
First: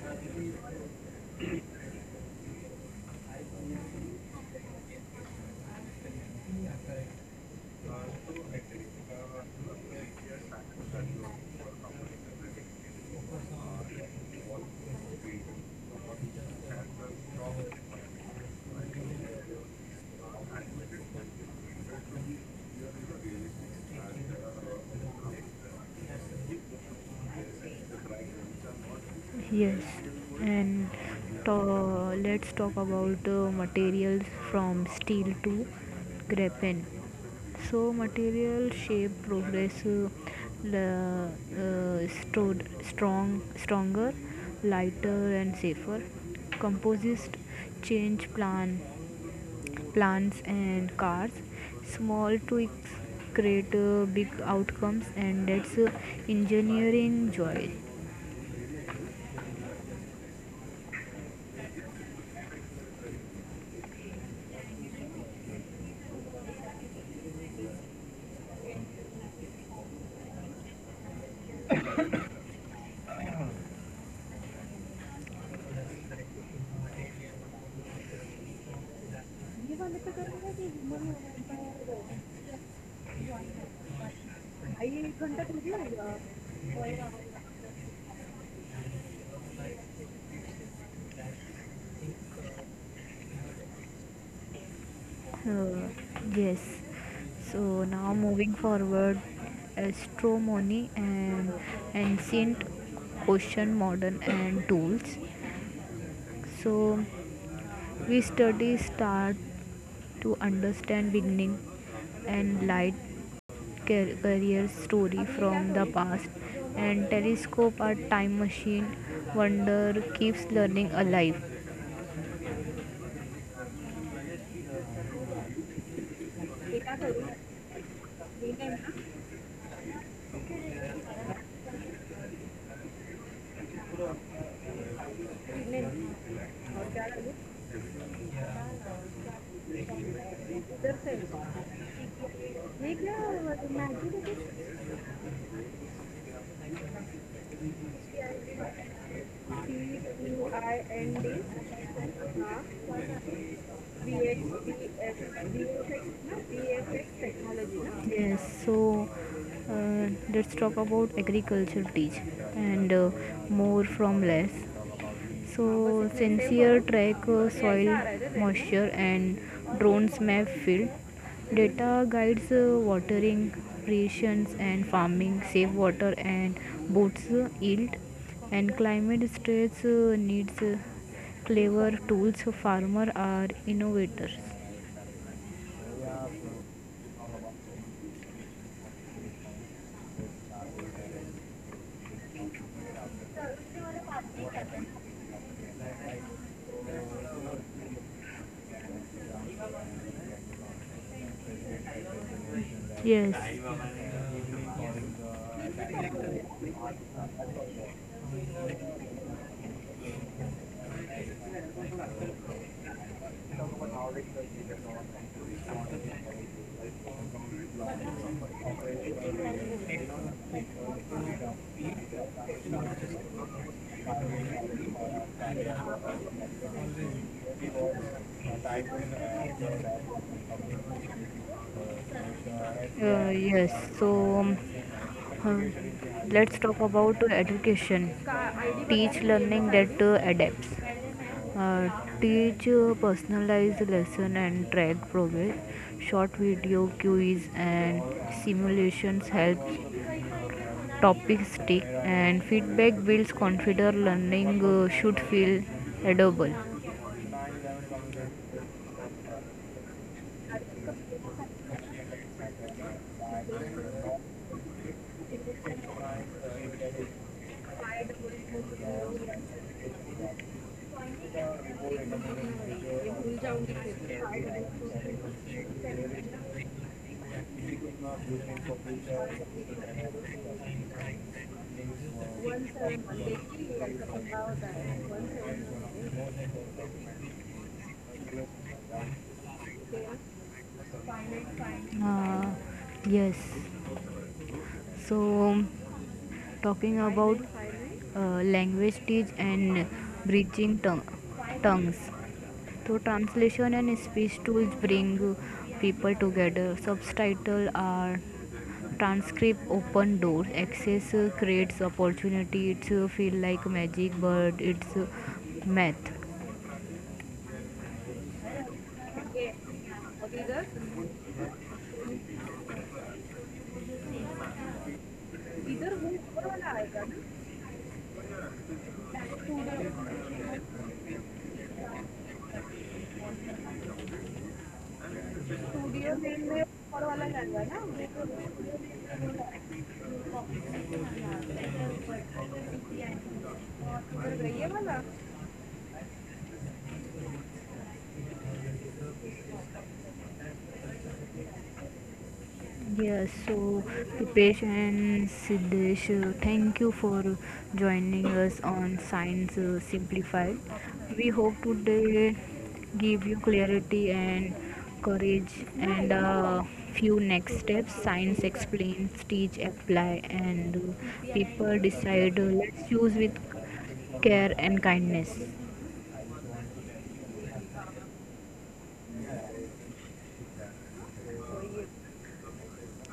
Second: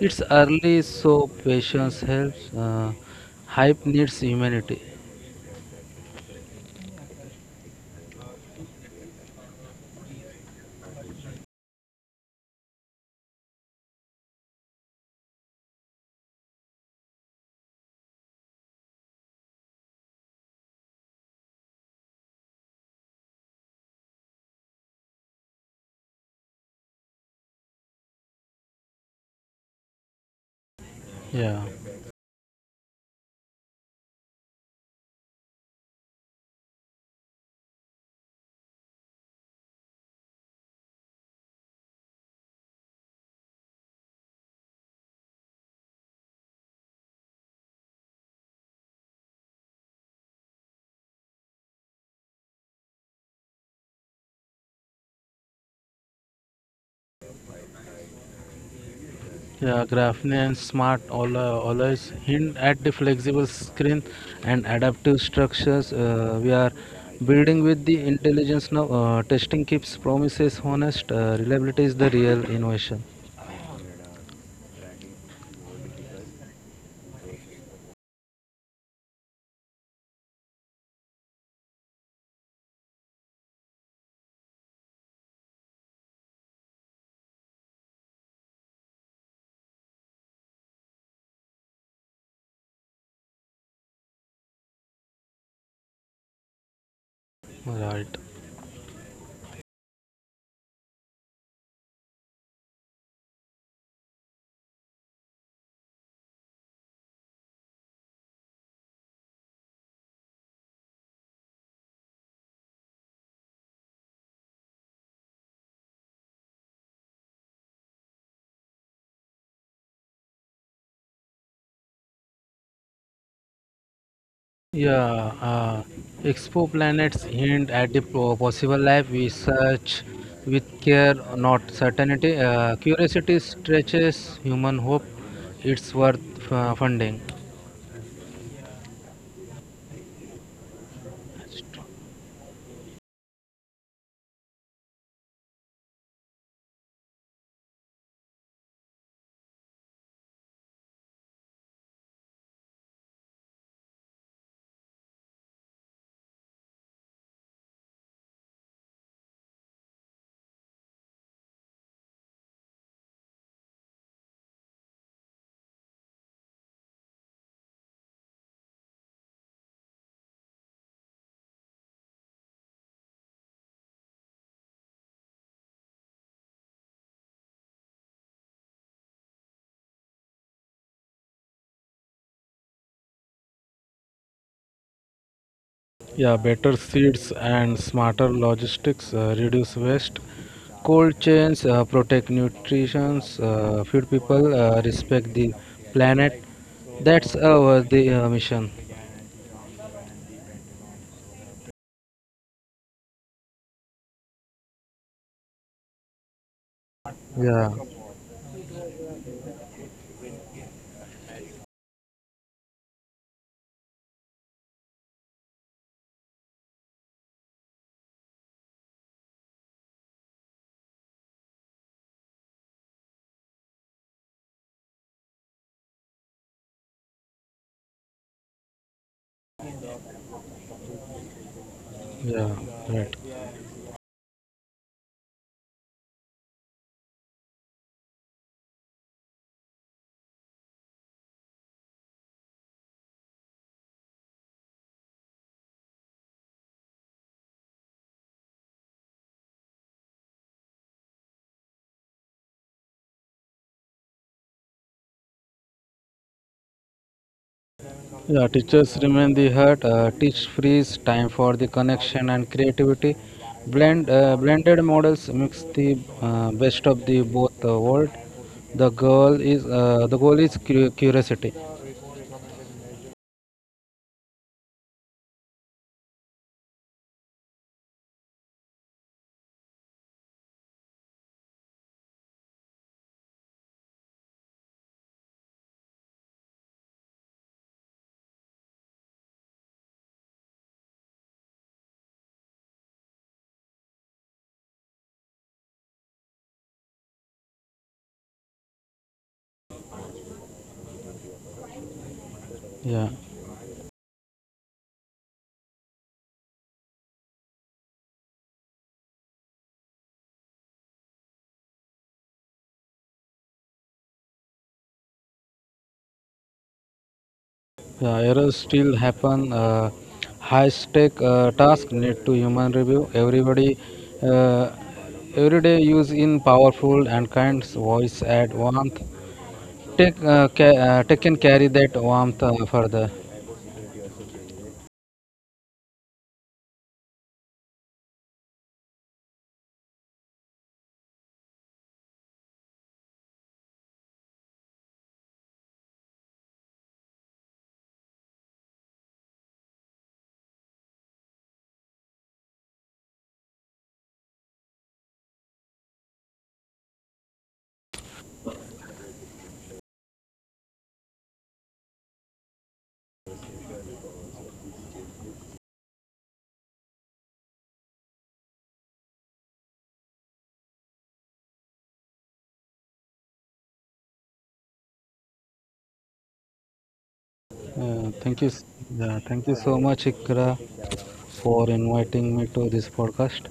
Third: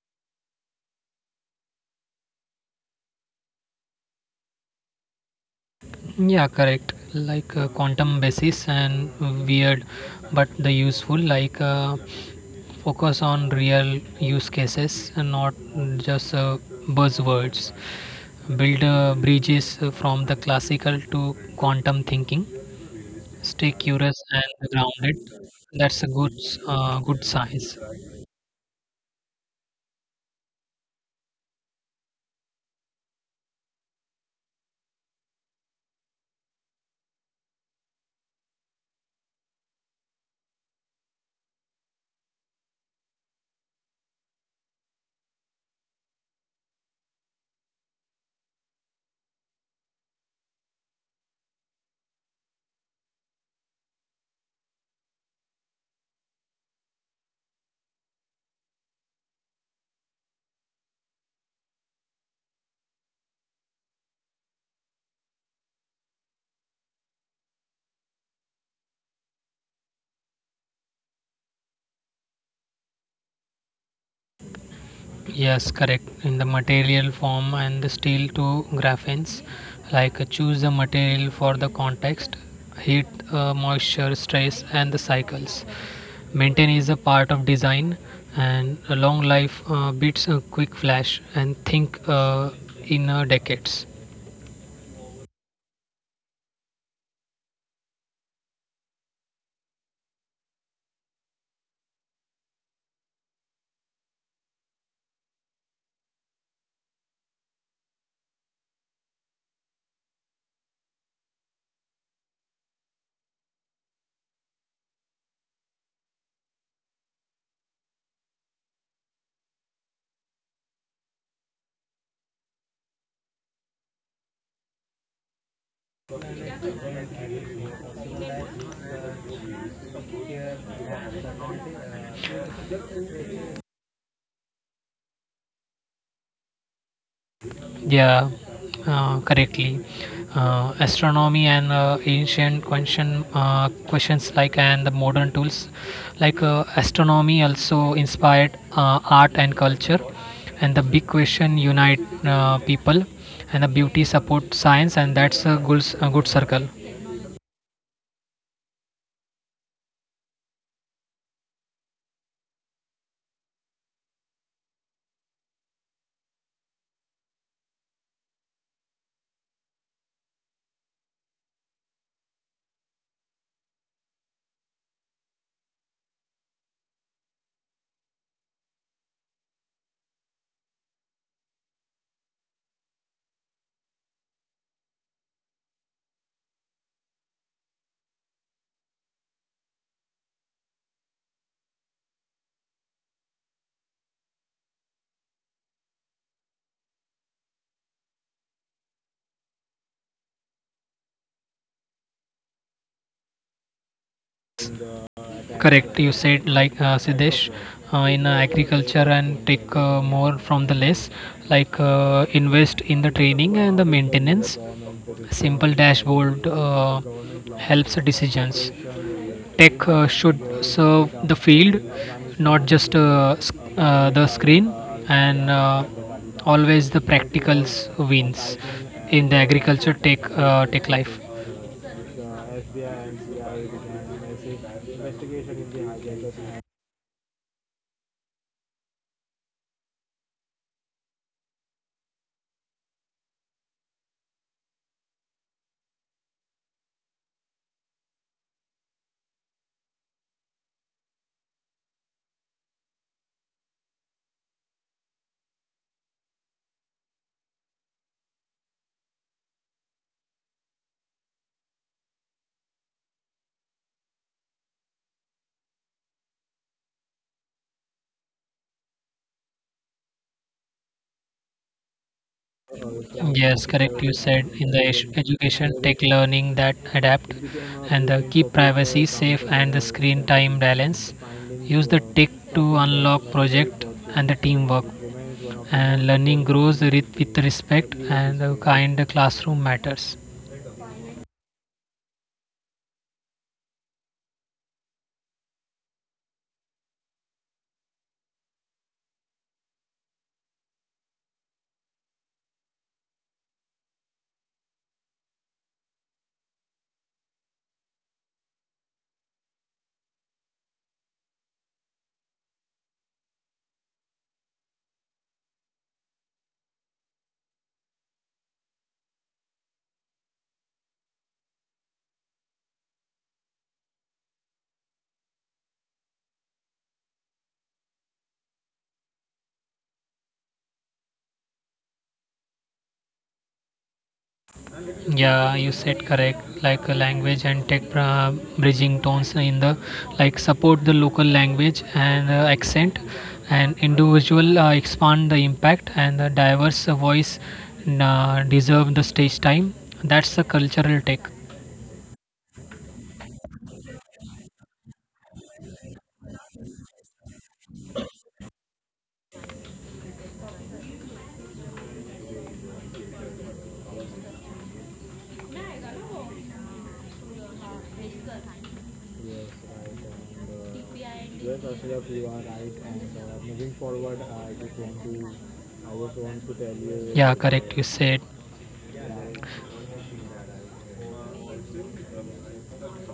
It's early, so patience helps. Uh, hype needs humanity.
Yeah, correct. Like uh, quantum basis and weird but the useful, like uh, focus on real use cases and not just uh, buzzwords. Build uh, bridges from the classical to quantum thinking. Stay curious and grounded. That's a good, uh, good size.
Yes, and
Yeah.
to- let's talk about uh, materials, from steel to graphene. So, material shape progress, uh, la- uh, stored strong, stronger, lighter, and safer. Composites change plan plants and cars. Small tweaks create uh, big outcomes, and that's uh, engineering joy.
Yeah, Graphene and Smart al- always hint at the flexible screen and adaptive structures uh, we are building with the intelligence now. Uh, testing keeps promises honest. Uh, reliability is the real innovation.
Yes, correct. In the material form and the steel to graphenes, like uh, choose the material for the context, heat, uh, moisture, stress, and the cycles. Maintain is a part of design, and a long life uh, beats a quick flash. And think uh, in uh, decades.
Uh, yes. So
Right.
now moving forward, astronomy and ancient ocean modern and tools. So we study start to understand beginning, and light career story from the past, and telescope our time machine. Wonder keeps learning alive.
Yeah, uh, exoplanets hint at the po- possible life. We search with care, not certainty. Uh, curiosity stretches human hope. It's worth uh, funding.
Yeah, uh, correctly. Uh, astronomy and uh, ancient question uh, questions like and the modern tools, like uh, astronomy also inspired uh, art
P
and culture,
U I
and the
N
big
D
question unite uh, people, and the beauty support
B
science,
X
and that's a good, s- a good circle.
T technology. Yes, so uh, let's talk about agriculture teach, and uh, more from less. So, sensor track uh, soil moisture, and drones map field. Data guides uh, watering, irrigations, and farming, safe water, and boosts uh, yield, and climate stress uh, needs uh, clever tools. Farmers are innovators.
Yeah, better seeds and smarter logistics uh, reduce waste. Cold chains uh, protect nutrition, uh, feed people, uh, respect the planet. That's our the uh, mission.
Yes.
Correct. You said, like uh,
Yeah,
Siddesh, uh, in uh, agriculture and take uh, more from the less, like uh, invest in the training and the maintenance. Simple dashboard uh, helps decisions. Tech uh, should serve the field, not just uh, sc- uh, the screen, and uh, always the practicals wins in the agriculture tech uh, tech life.
yeah, right.
Uh, yes, so um, uh, let's talk about education, teach learning that uh, adapts. Uh, Teach uh, personalized lesson and track progress. Short video quiz and simulations help topics stick, and feedback builds confidence. Learning uh, should feel edible.
Yeah, teachers remain the heart. Uh, teach frees time for the connection and creativity. Blend uh, blended models mix the uh, best of the both uh, world. The goal is uh, the goal is cu- curiosity.
Uh,
Yes, correct. You said in the edu- education, take learning that adapt, and the keep privacy safe and the screen time balance. Use the tech to unlock project and the teamwork. And learning grows with with respect, and the kind classroom matters.
yes. So, talking about uh, language teach and bridging tongue, tongues.
Yeah.
So translation and speech tools bring people together. Subtitles are transcript, open doors. Access creates opportunity. It feel like magic, but it's uh, math.
Yeah, errors still happen. Uh, high stake uh, task need to human review. Everybody, uh, Everyday use in powerful and kind voice add warmth. Take, uh, ca- uh, take and carry that warmth uh, further.
Yeah, you said correct, like uh, language and tech uh, bridging tones in the, like support the local language and uh, accent and individual uh, expand the impact, and the diverse uh, voice uh, deserve the stage time. That's the cultural tech.
Yes, so Dipesh and Siddesh, uh, thank you for joining us on Science uh, Simplified. We hope today give you clarity and courage, and uh, few next steps. Science explains, teach, apply, and uh, people decide. Uh, let's choose with care and kindness.
Yeah, correct.
Uh,
Uh, you
thank you.
said,
s- Yeah, thank you so much, Ikra, for inviting me to this podcast.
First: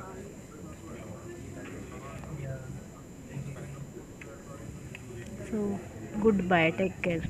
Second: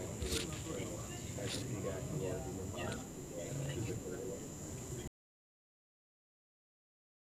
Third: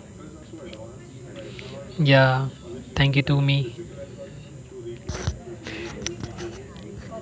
yeah, thank you to me.
So goodbye. Take care.